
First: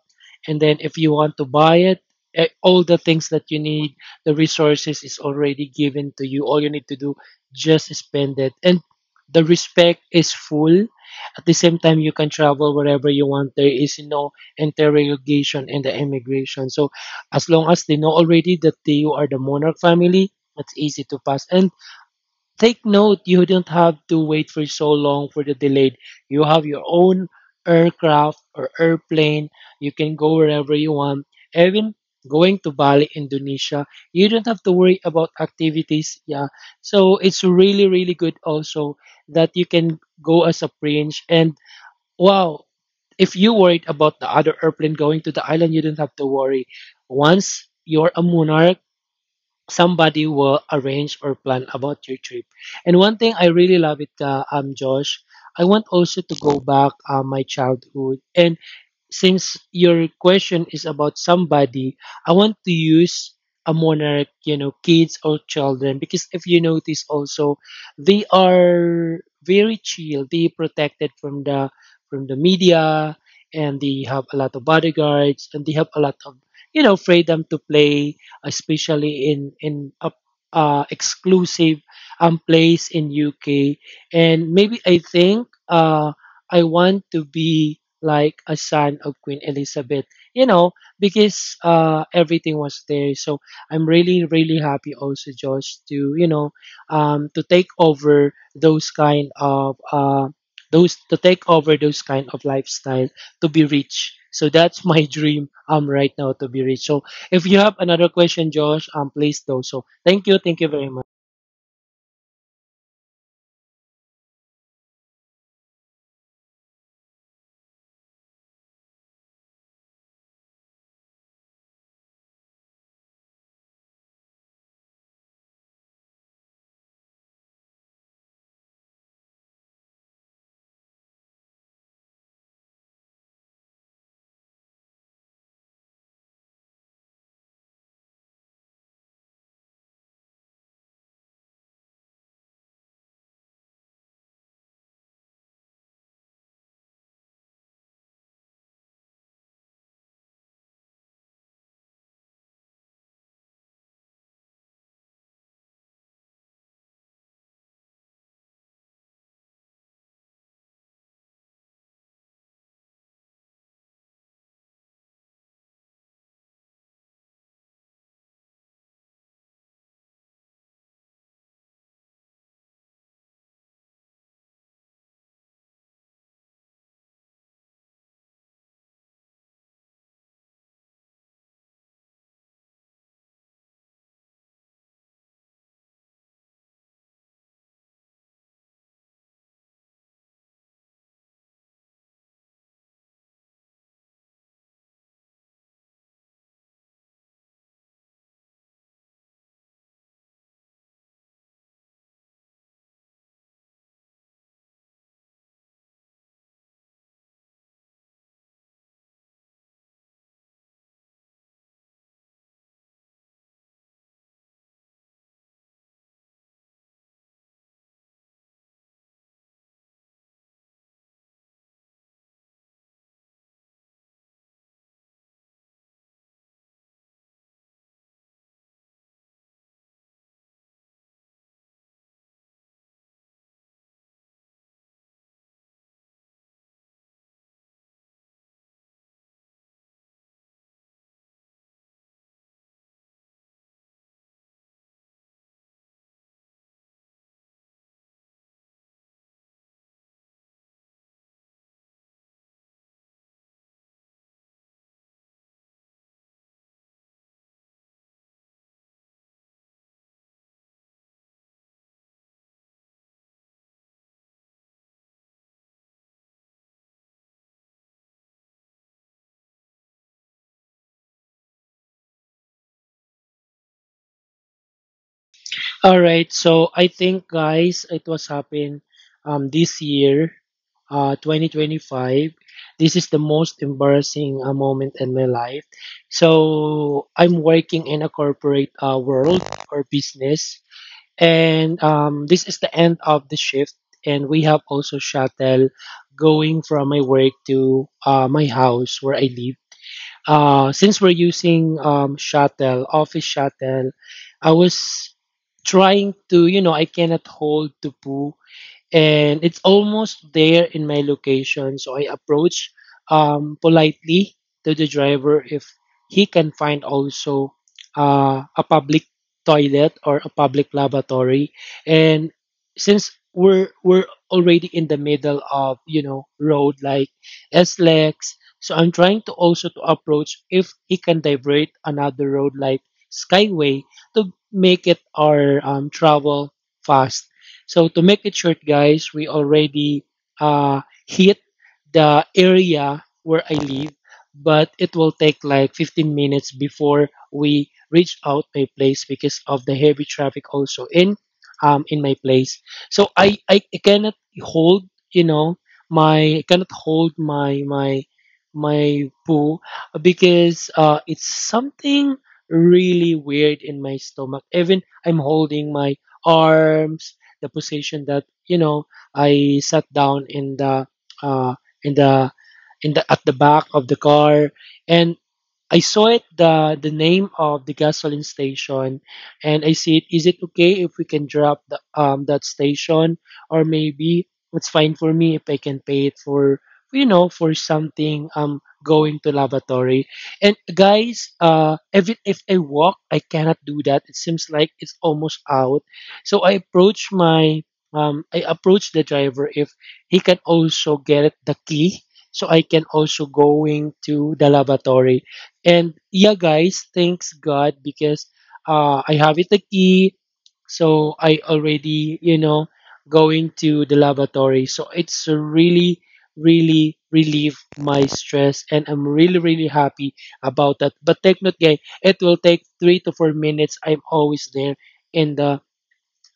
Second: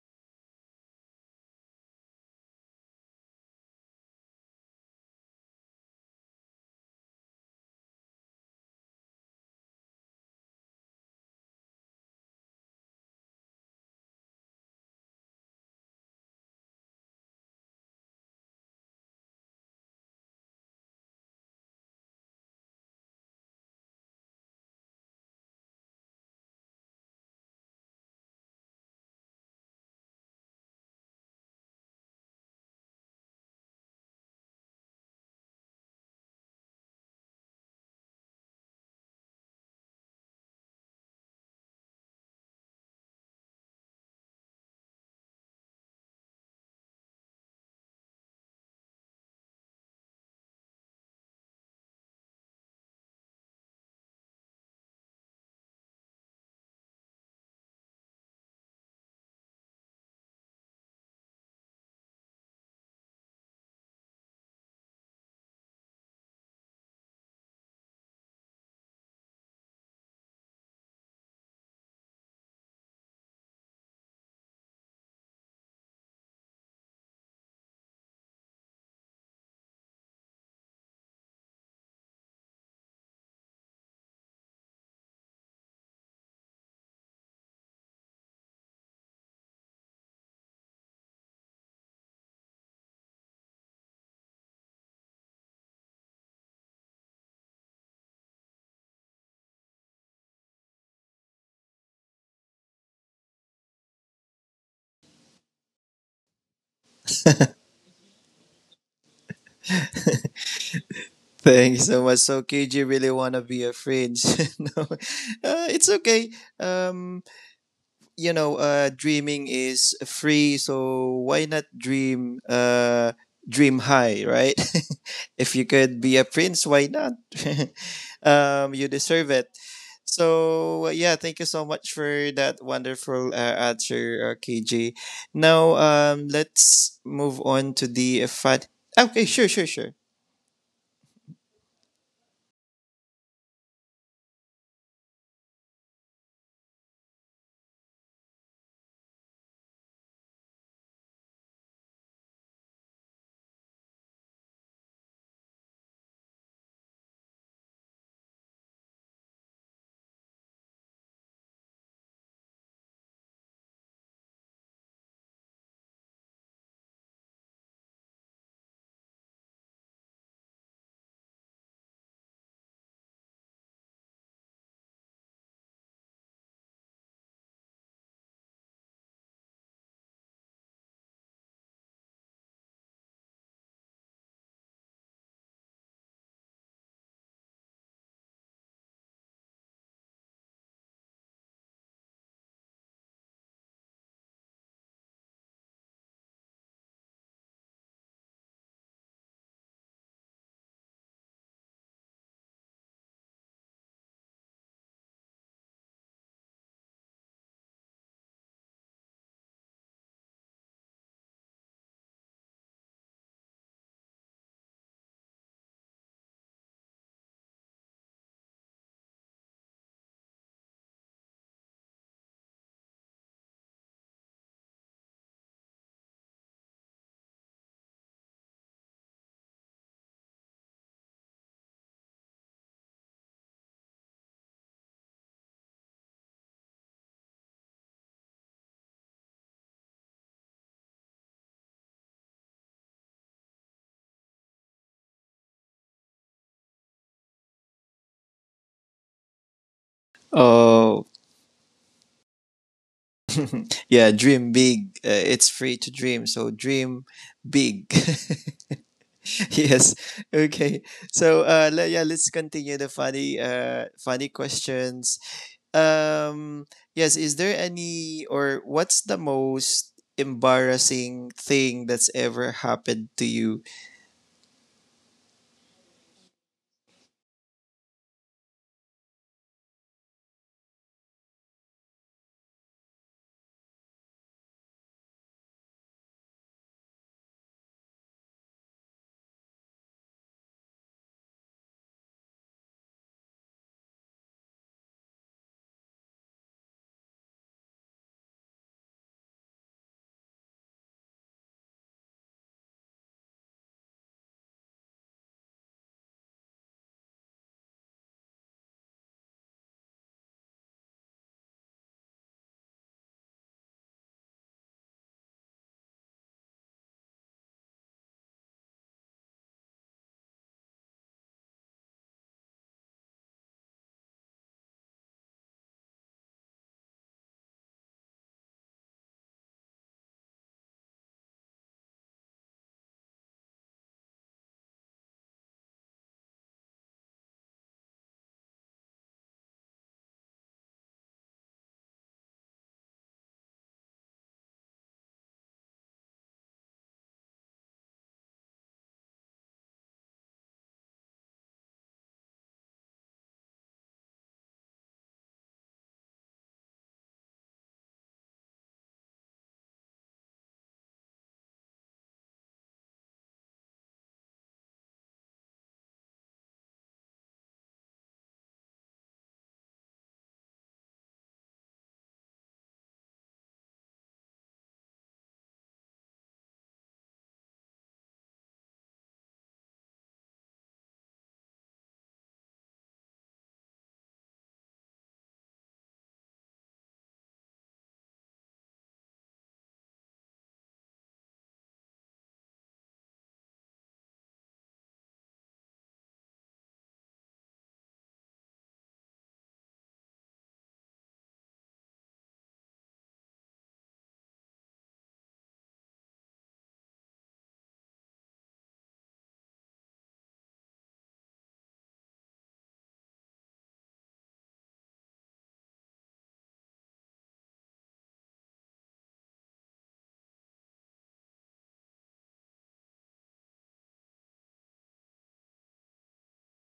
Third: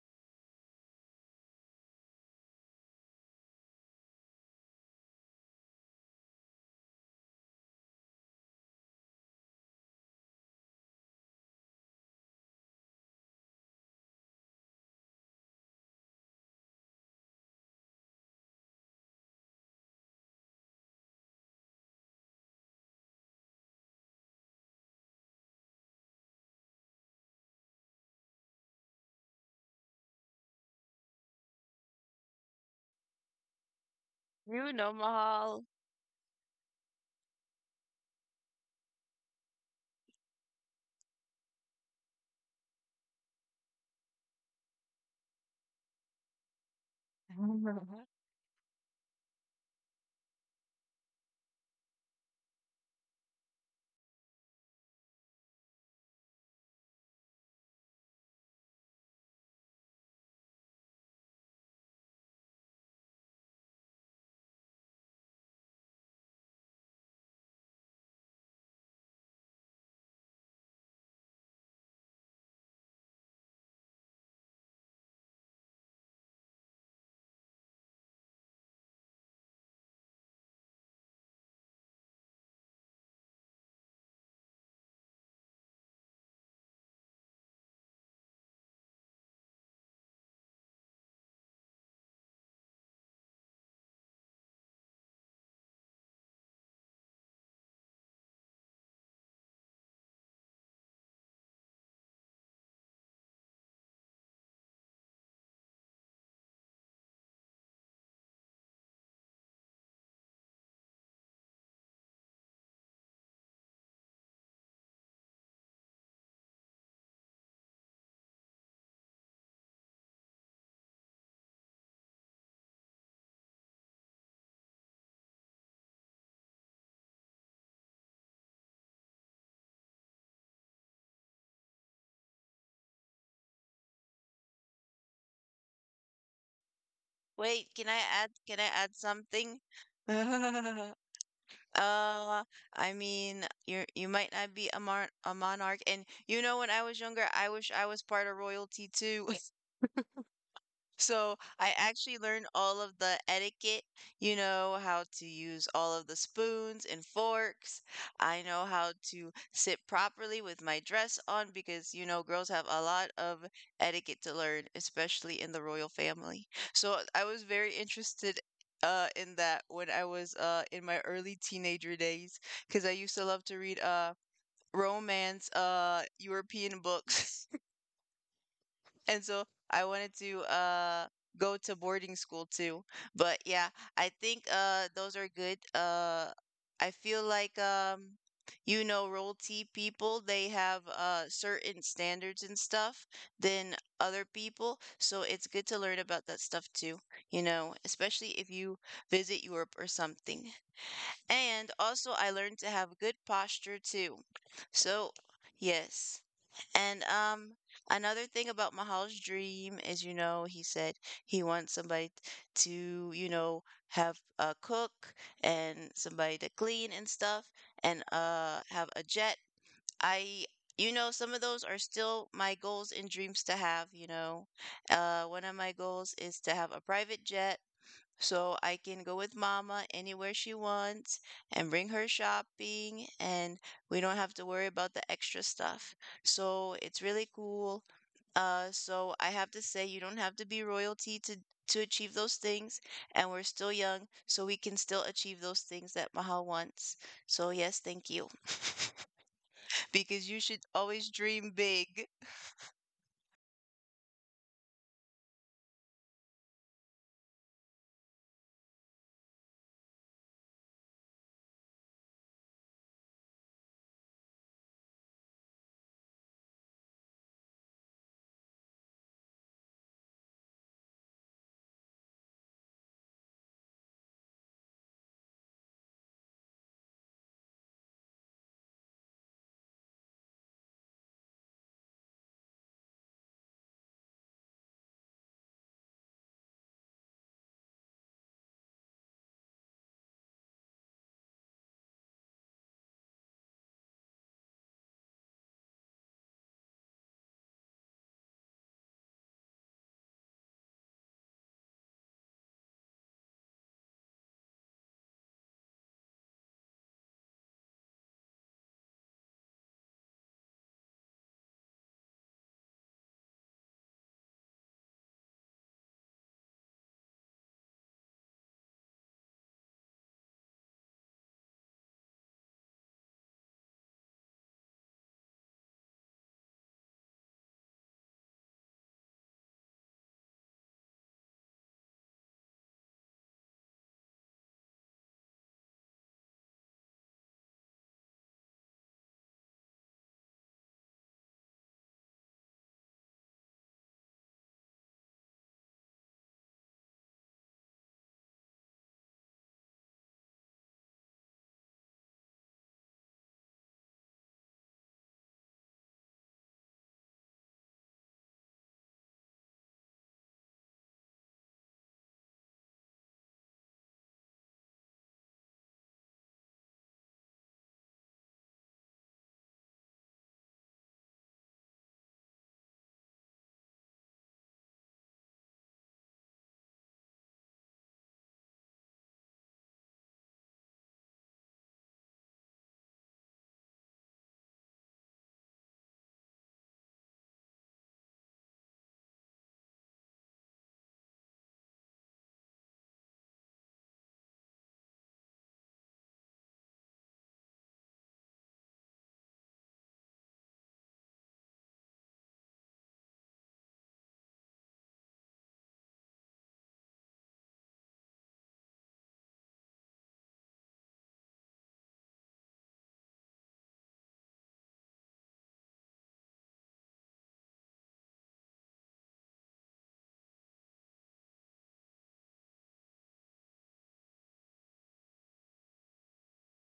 Speaker 2: And then if you want to buy it, eh, all the things that you need, the resources is already given to you. All you need to do, just spend it, and the respect is full. At the same time, you can travel wherever you want. There is no interrogation and the immigration. So as long as they know already that they you are the monarch family, it's easy to pass. And take note, you don't have to wait for so long for the delayed. You have your own aircraft or airplane. You can go wherever you want. Even going to Bali, Indonesia, you don't have
Speaker 1: You
Speaker 2: to
Speaker 1: know,
Speaker 2: worry about
Speaker 1: Mahal.
Speaker 2: activities. Yeah. So it's really, really good also that you can go as a prince. And wow, if you worried about the other airplane going to the island, you don't have to worry. Once you're a monarch, somebody will arrange or plan about your trip. And one thing I really love it, Josh, I want also to go back my childhood. And since your question is about somebody, I want to use a monarch, you know, kids or children, because if you notice also, they are very chill. They protected from the media, and they have a lot of bodyguards, and they have a lot of, you know, freedom to play, especially in a exclusive place in UK. And maybe I think I want to be like a son of Queen Elizabeth, you know, because everything was there. So I'm really, really happy also, Josh, to, you know, to take over those kind of those to take over those kind of lifestyle, to be rich. So that's my dream right now, to be rich. So if you have another question, Josh, please do so. Thank you very much.
Speaker 3: Thank you so much. So KJ really wanna be a fringe. No, it's okay. Um, you know, dreaming is free, so why not dream? Dream high, right? If you could be a prince, why not? You deserve it. So yeah, thank you so much for that wonderful answer, KG. Now, let's move
Speaker 1: Wait,
Speaker 3: on
Speaker 1: can
Speaker 3: to
Speaker 1: I
Speaker 3: the
Speaker 1: add,
Speaker 3: fun. Okay, sure,
Speaker 1: something?
Speaker 3: sure, sure.
Speaker 1: Uh, I mean, you might not be a monarch, and you know, when I was younger, I wish I was part of royalty too. So I actually learned all of the etiquette, you know, how to use all of the spoons and forks. I know how to sit properly with my dress on because, you know, girls have a lot of etiquette to learn, especially in the royal family. So I was very interested in that when I was in my early teenager days because I used to love to read romance European books. And so I wanted to go to boarding school too. But yeah, I think those are good. I feel like you know roll T people, they have certain standards and stuff than other people. So it's good to learn about that stuff too, you know, especially if you visit Europe or something. And also I learned to have good posture too. So yes. And another thing about Mahal's dream is, you know, he said he wants somebody to, you know, have a cook and somebody to clean and stuff and have a jet. I, you know, some of those are still my goals and dreams to have, you know. One of my goals is to have a private jet so I can go with mama anywhere she wants and bring her shopping, and we don't have to worry about the extra stuff. So it's really cool. So I have to say, you don't have to be royalty to achieve those things, and we're still young, so we can still achieve those things that Mahal wants. So yes, thank you. Because you should
Speaker 3: Oh,
Speaker 1: always dream big.
Speaker 3: yeah, dream big. It's free to dream, so dream big. Yes. Okay. So yeah, let's continue the funny questions. Um. Yes. Is there any, or what's the most embarrassing thing that's ever happened to you?
Speaker 2: All right, so I think, guys, it was happened this year, 2025. This is the most embarrassing moment in my life. So I'm working in a corporate world or business, and this is the end of the shift, and we have also shuttle going from my work to my house where I live. Since we're using shuttle, office shuttle, I was trying to, you know, I cannot hold to poo, and it's almost there in my location. So I approach politely to the driver if he can find also a public toilet or a public lavatory. And since we're already in the middle of, you know, road like SLEX, so I'm trying to also to approach if he can divert another road like Skyway to make it our travel fast. So to make it short, guys, we already uh, hit the area where I live, but it will take like 15 minutes before we reach out my place because of the heavy traffic also in my place. So I cannot hold, you know, my I cannot hold my poo, because it's something really weird in my stomach. Even I'm holding my arms the position that I sat down in the uh, in the in the at the back of the car, and I saw it the name of the gasoline station, and I see it. Is it okay if we can drop the that station, or maybe it's fine for me if I can pay it for for something going to lavatory. And guys, even if I walk, I cannot do that. It seems like it's almost out. So I approach the driver if he can also get the key so I can also going to the lavatory. And yeah, guys, thanks God because I have it a key. So I already, going to the laboratory. So it's really, really relieve my stress. And I'm really, really happy about that. But take note, guys, it will take 3 to 4 minutes. I'm always there in the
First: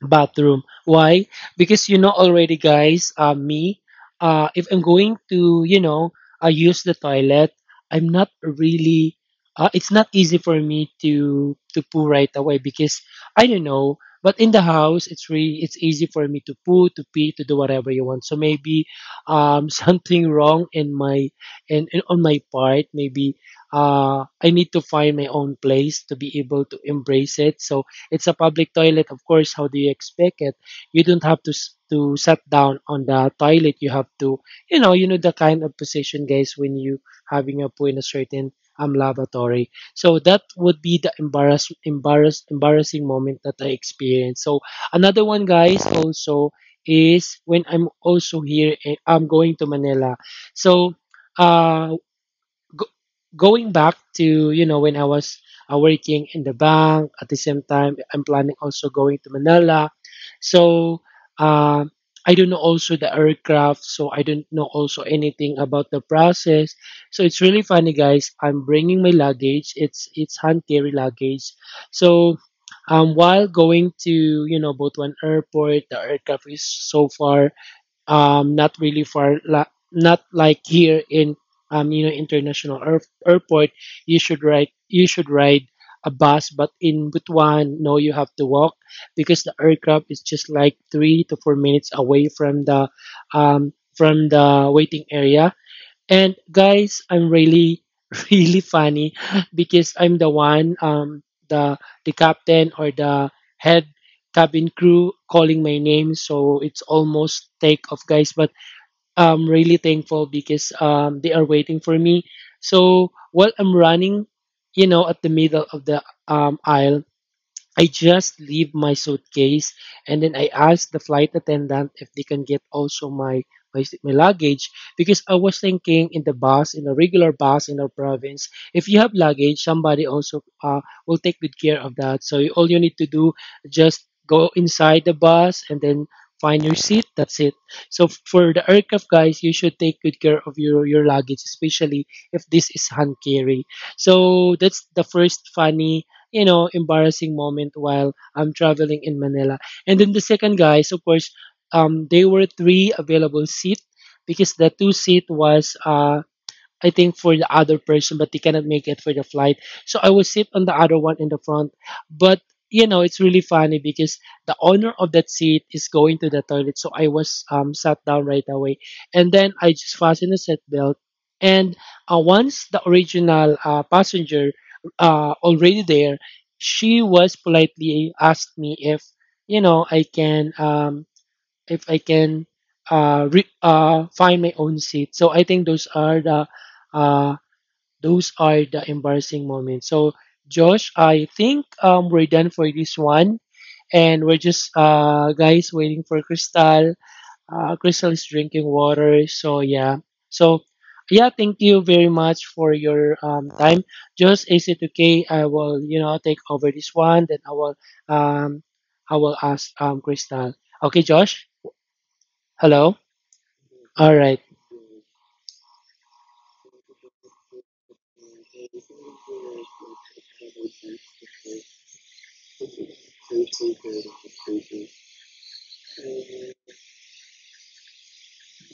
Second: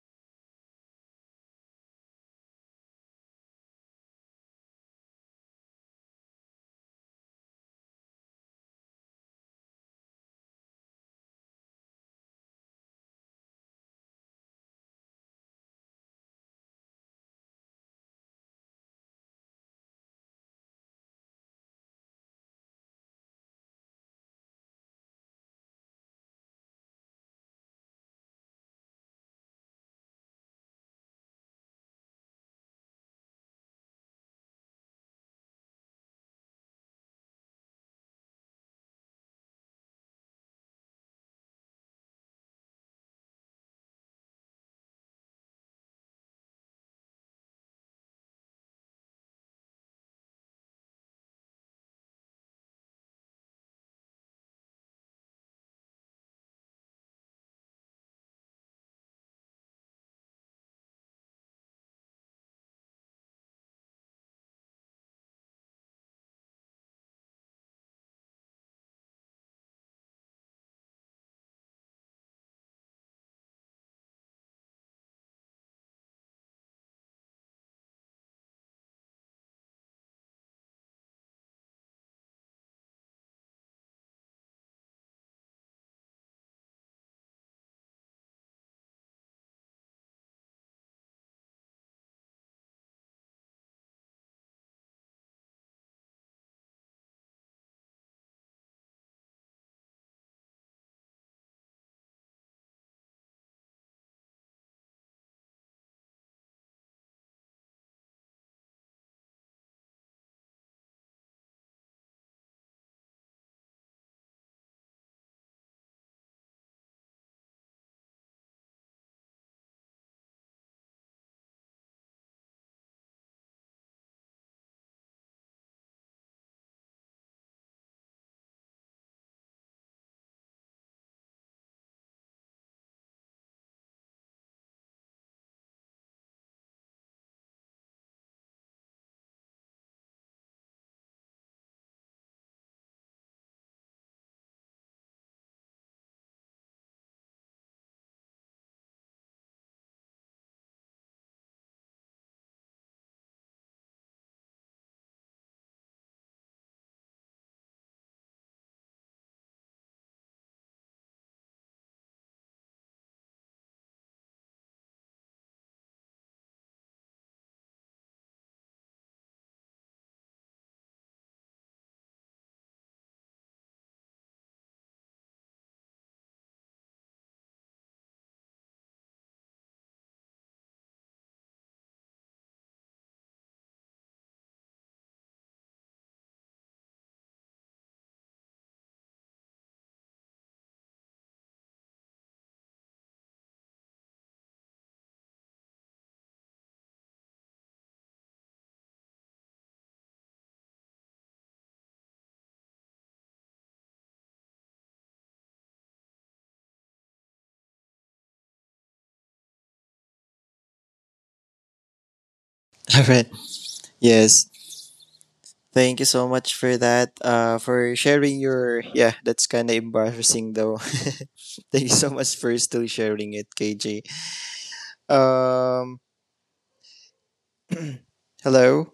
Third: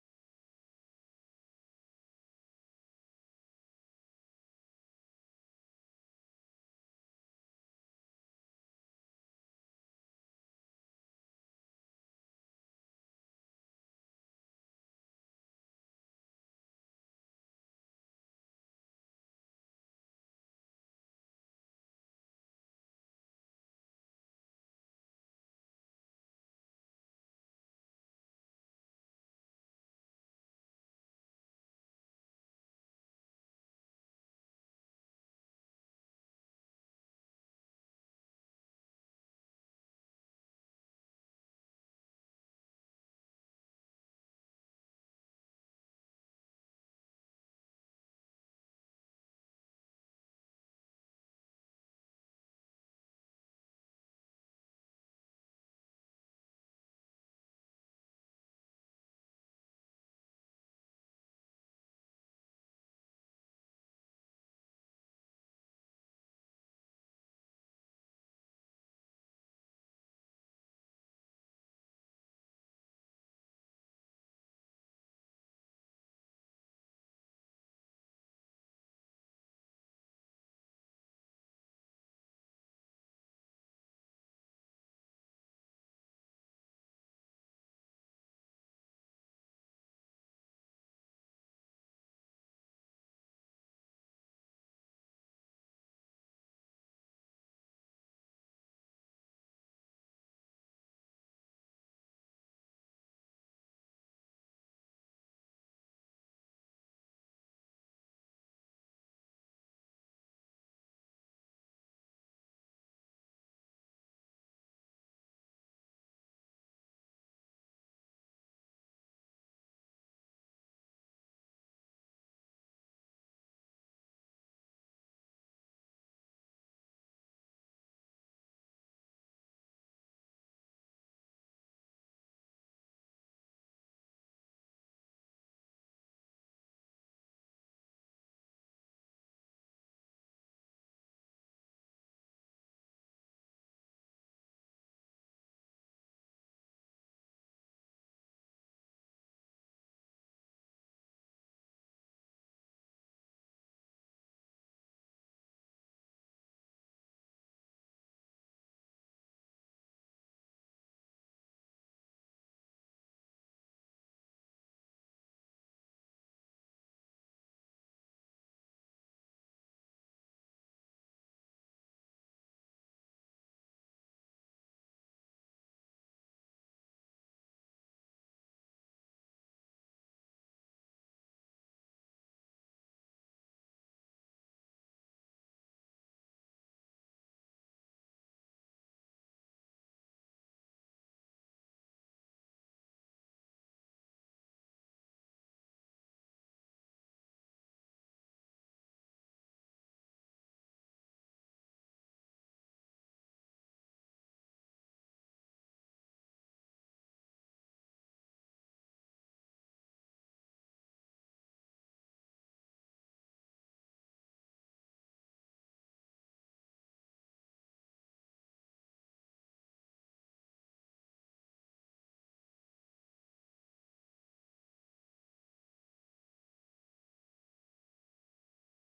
Speaker 2: bathroom. Why? Because you know already, guys. Me, if I'm going to, use the toilet, I'm not really. It's not easy for me to poo right away because I don't know. But in the house, it's really it's easy for me to poo, to pee, to do whatever you want. So maybe something wrong in my in on my part. Maybe I need to find my own place to be able to embrace it. So it's a public toilet, of course. How do you expect it? You don't have to to sat down on the toilet. You have to, you know the kind of position, guys, when you having a poo in a certain lavatory. So that would be the embarrassing moment that I experienced. So another one, guys, also is when I'm also here. I'm going to Manila. So uh go, going back to, you know, when I was working in the bank at the same time I'm planning also going to Manila, so um I don't know also the aircraft, so I don't know also anything about the process. So it's really funny, guys, I'm bringing my luggage, it's hand carry luggage. So while going to, you know, Butuan airport, the aircraft is so far. Not really far, not like here in you know, international airport. You should ride a bus, but in Butuan, no, you have to walk because the aircraft is just like 3 to 4 minutes away from the waiting area. And guys, I'm really, really funny because I'm the one, the the captain or the head cabin crew calling my name. So it's almost take off, guys. But I'm really thankful because they are waiting for me. So while I'm running, you know, at the middle of the aisle, I just leave my suitcase, and then I asked the flight attendant if they can get also my luggage because I was thinking in the bus, in a regular bus in our province, if you have luggage, somebody also will take good care of that, so you, all you need to do just go inside the bus and then find your seat, that's it. So for the aircraft, guys, you should take good care of your luggage, especially if this is hand carry. So that's the first funny, you know, embarrassing moment while I'm traveling in Manila. And then the second, guys, of course, there were three available seats because the two seat was I think for the other person, but they cannot make it for the flight. So I will sit on the other one in the front. But, you know, it's really funny because the owner of that seat is going to the toilet. So I was sat down right away, and then I just fastened the seatbelt. And once the original passenger already there, she was politely asked me if, you know, I can if I can find my own seat. So I think those are the uh, embarrassing moments. So Josh, I think we're done for this one, and we're just guys waiting for Crystal. Crystal is drinking water, so yeah. So yeah, thank you very much for your time. Just is it okay? I will, you know, take over this one, then um, I will ask Crystal. Okay, Josh.
Speaker 3: All
Speaker 2: Hello.
Speaker 3: right.
Speaker 2: All
Speaker 3: Yes.
Speaker 2: right.
Speaker 3: Thank you so much for that. For sharing your, yeah, that's kind of embarrassing though. Thank you so much for still sharing it, KJ. Um, hello.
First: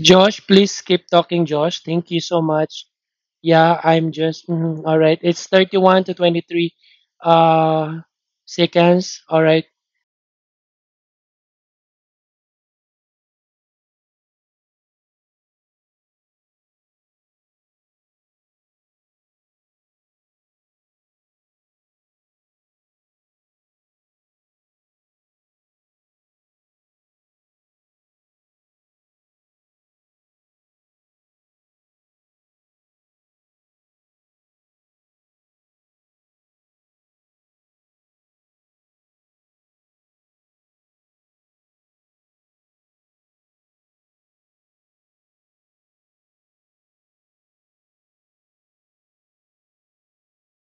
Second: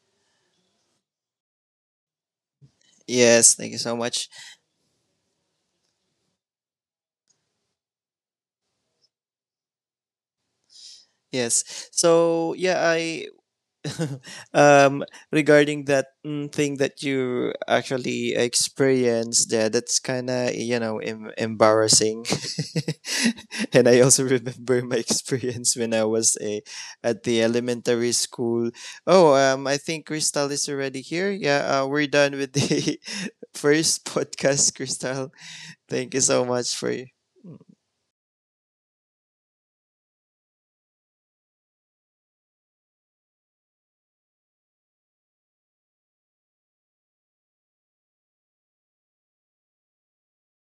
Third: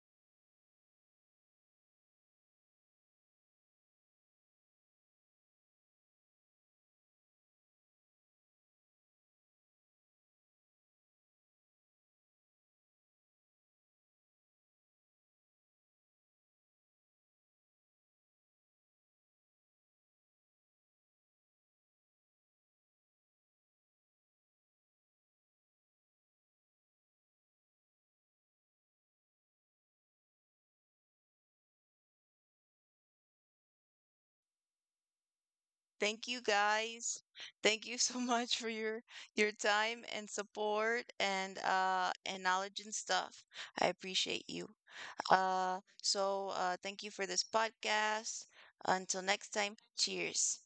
Speaker 2: Josh, please keep talking, Josh. Thank you so much.
Speaker 3: Yes, thank you
Speaker 2: Yeah,
Speaker 3: so
Speaker 2: I'm
Speaker 3: much.
Speaker 2: just mhm. All right. It's 31 to 23 uh seconds. All right.
Speaker 3: Yes. So yeah, I um regarding that thing that you actually experienced there, that's kind of, you know, embarrassing. And I also remember my experience when I was a at the elementary school. Oh, I think Crystal is already here. Yeah, we're done with the first podcast, Crystal. Thank you
Speaker 1: Thank you
Speaker 3: so much for
Speaker 1: guys. Thank you so much for your time and support and knowledge and stuff. I appreciate you. So thank you for this podcast. Until next time, cheers.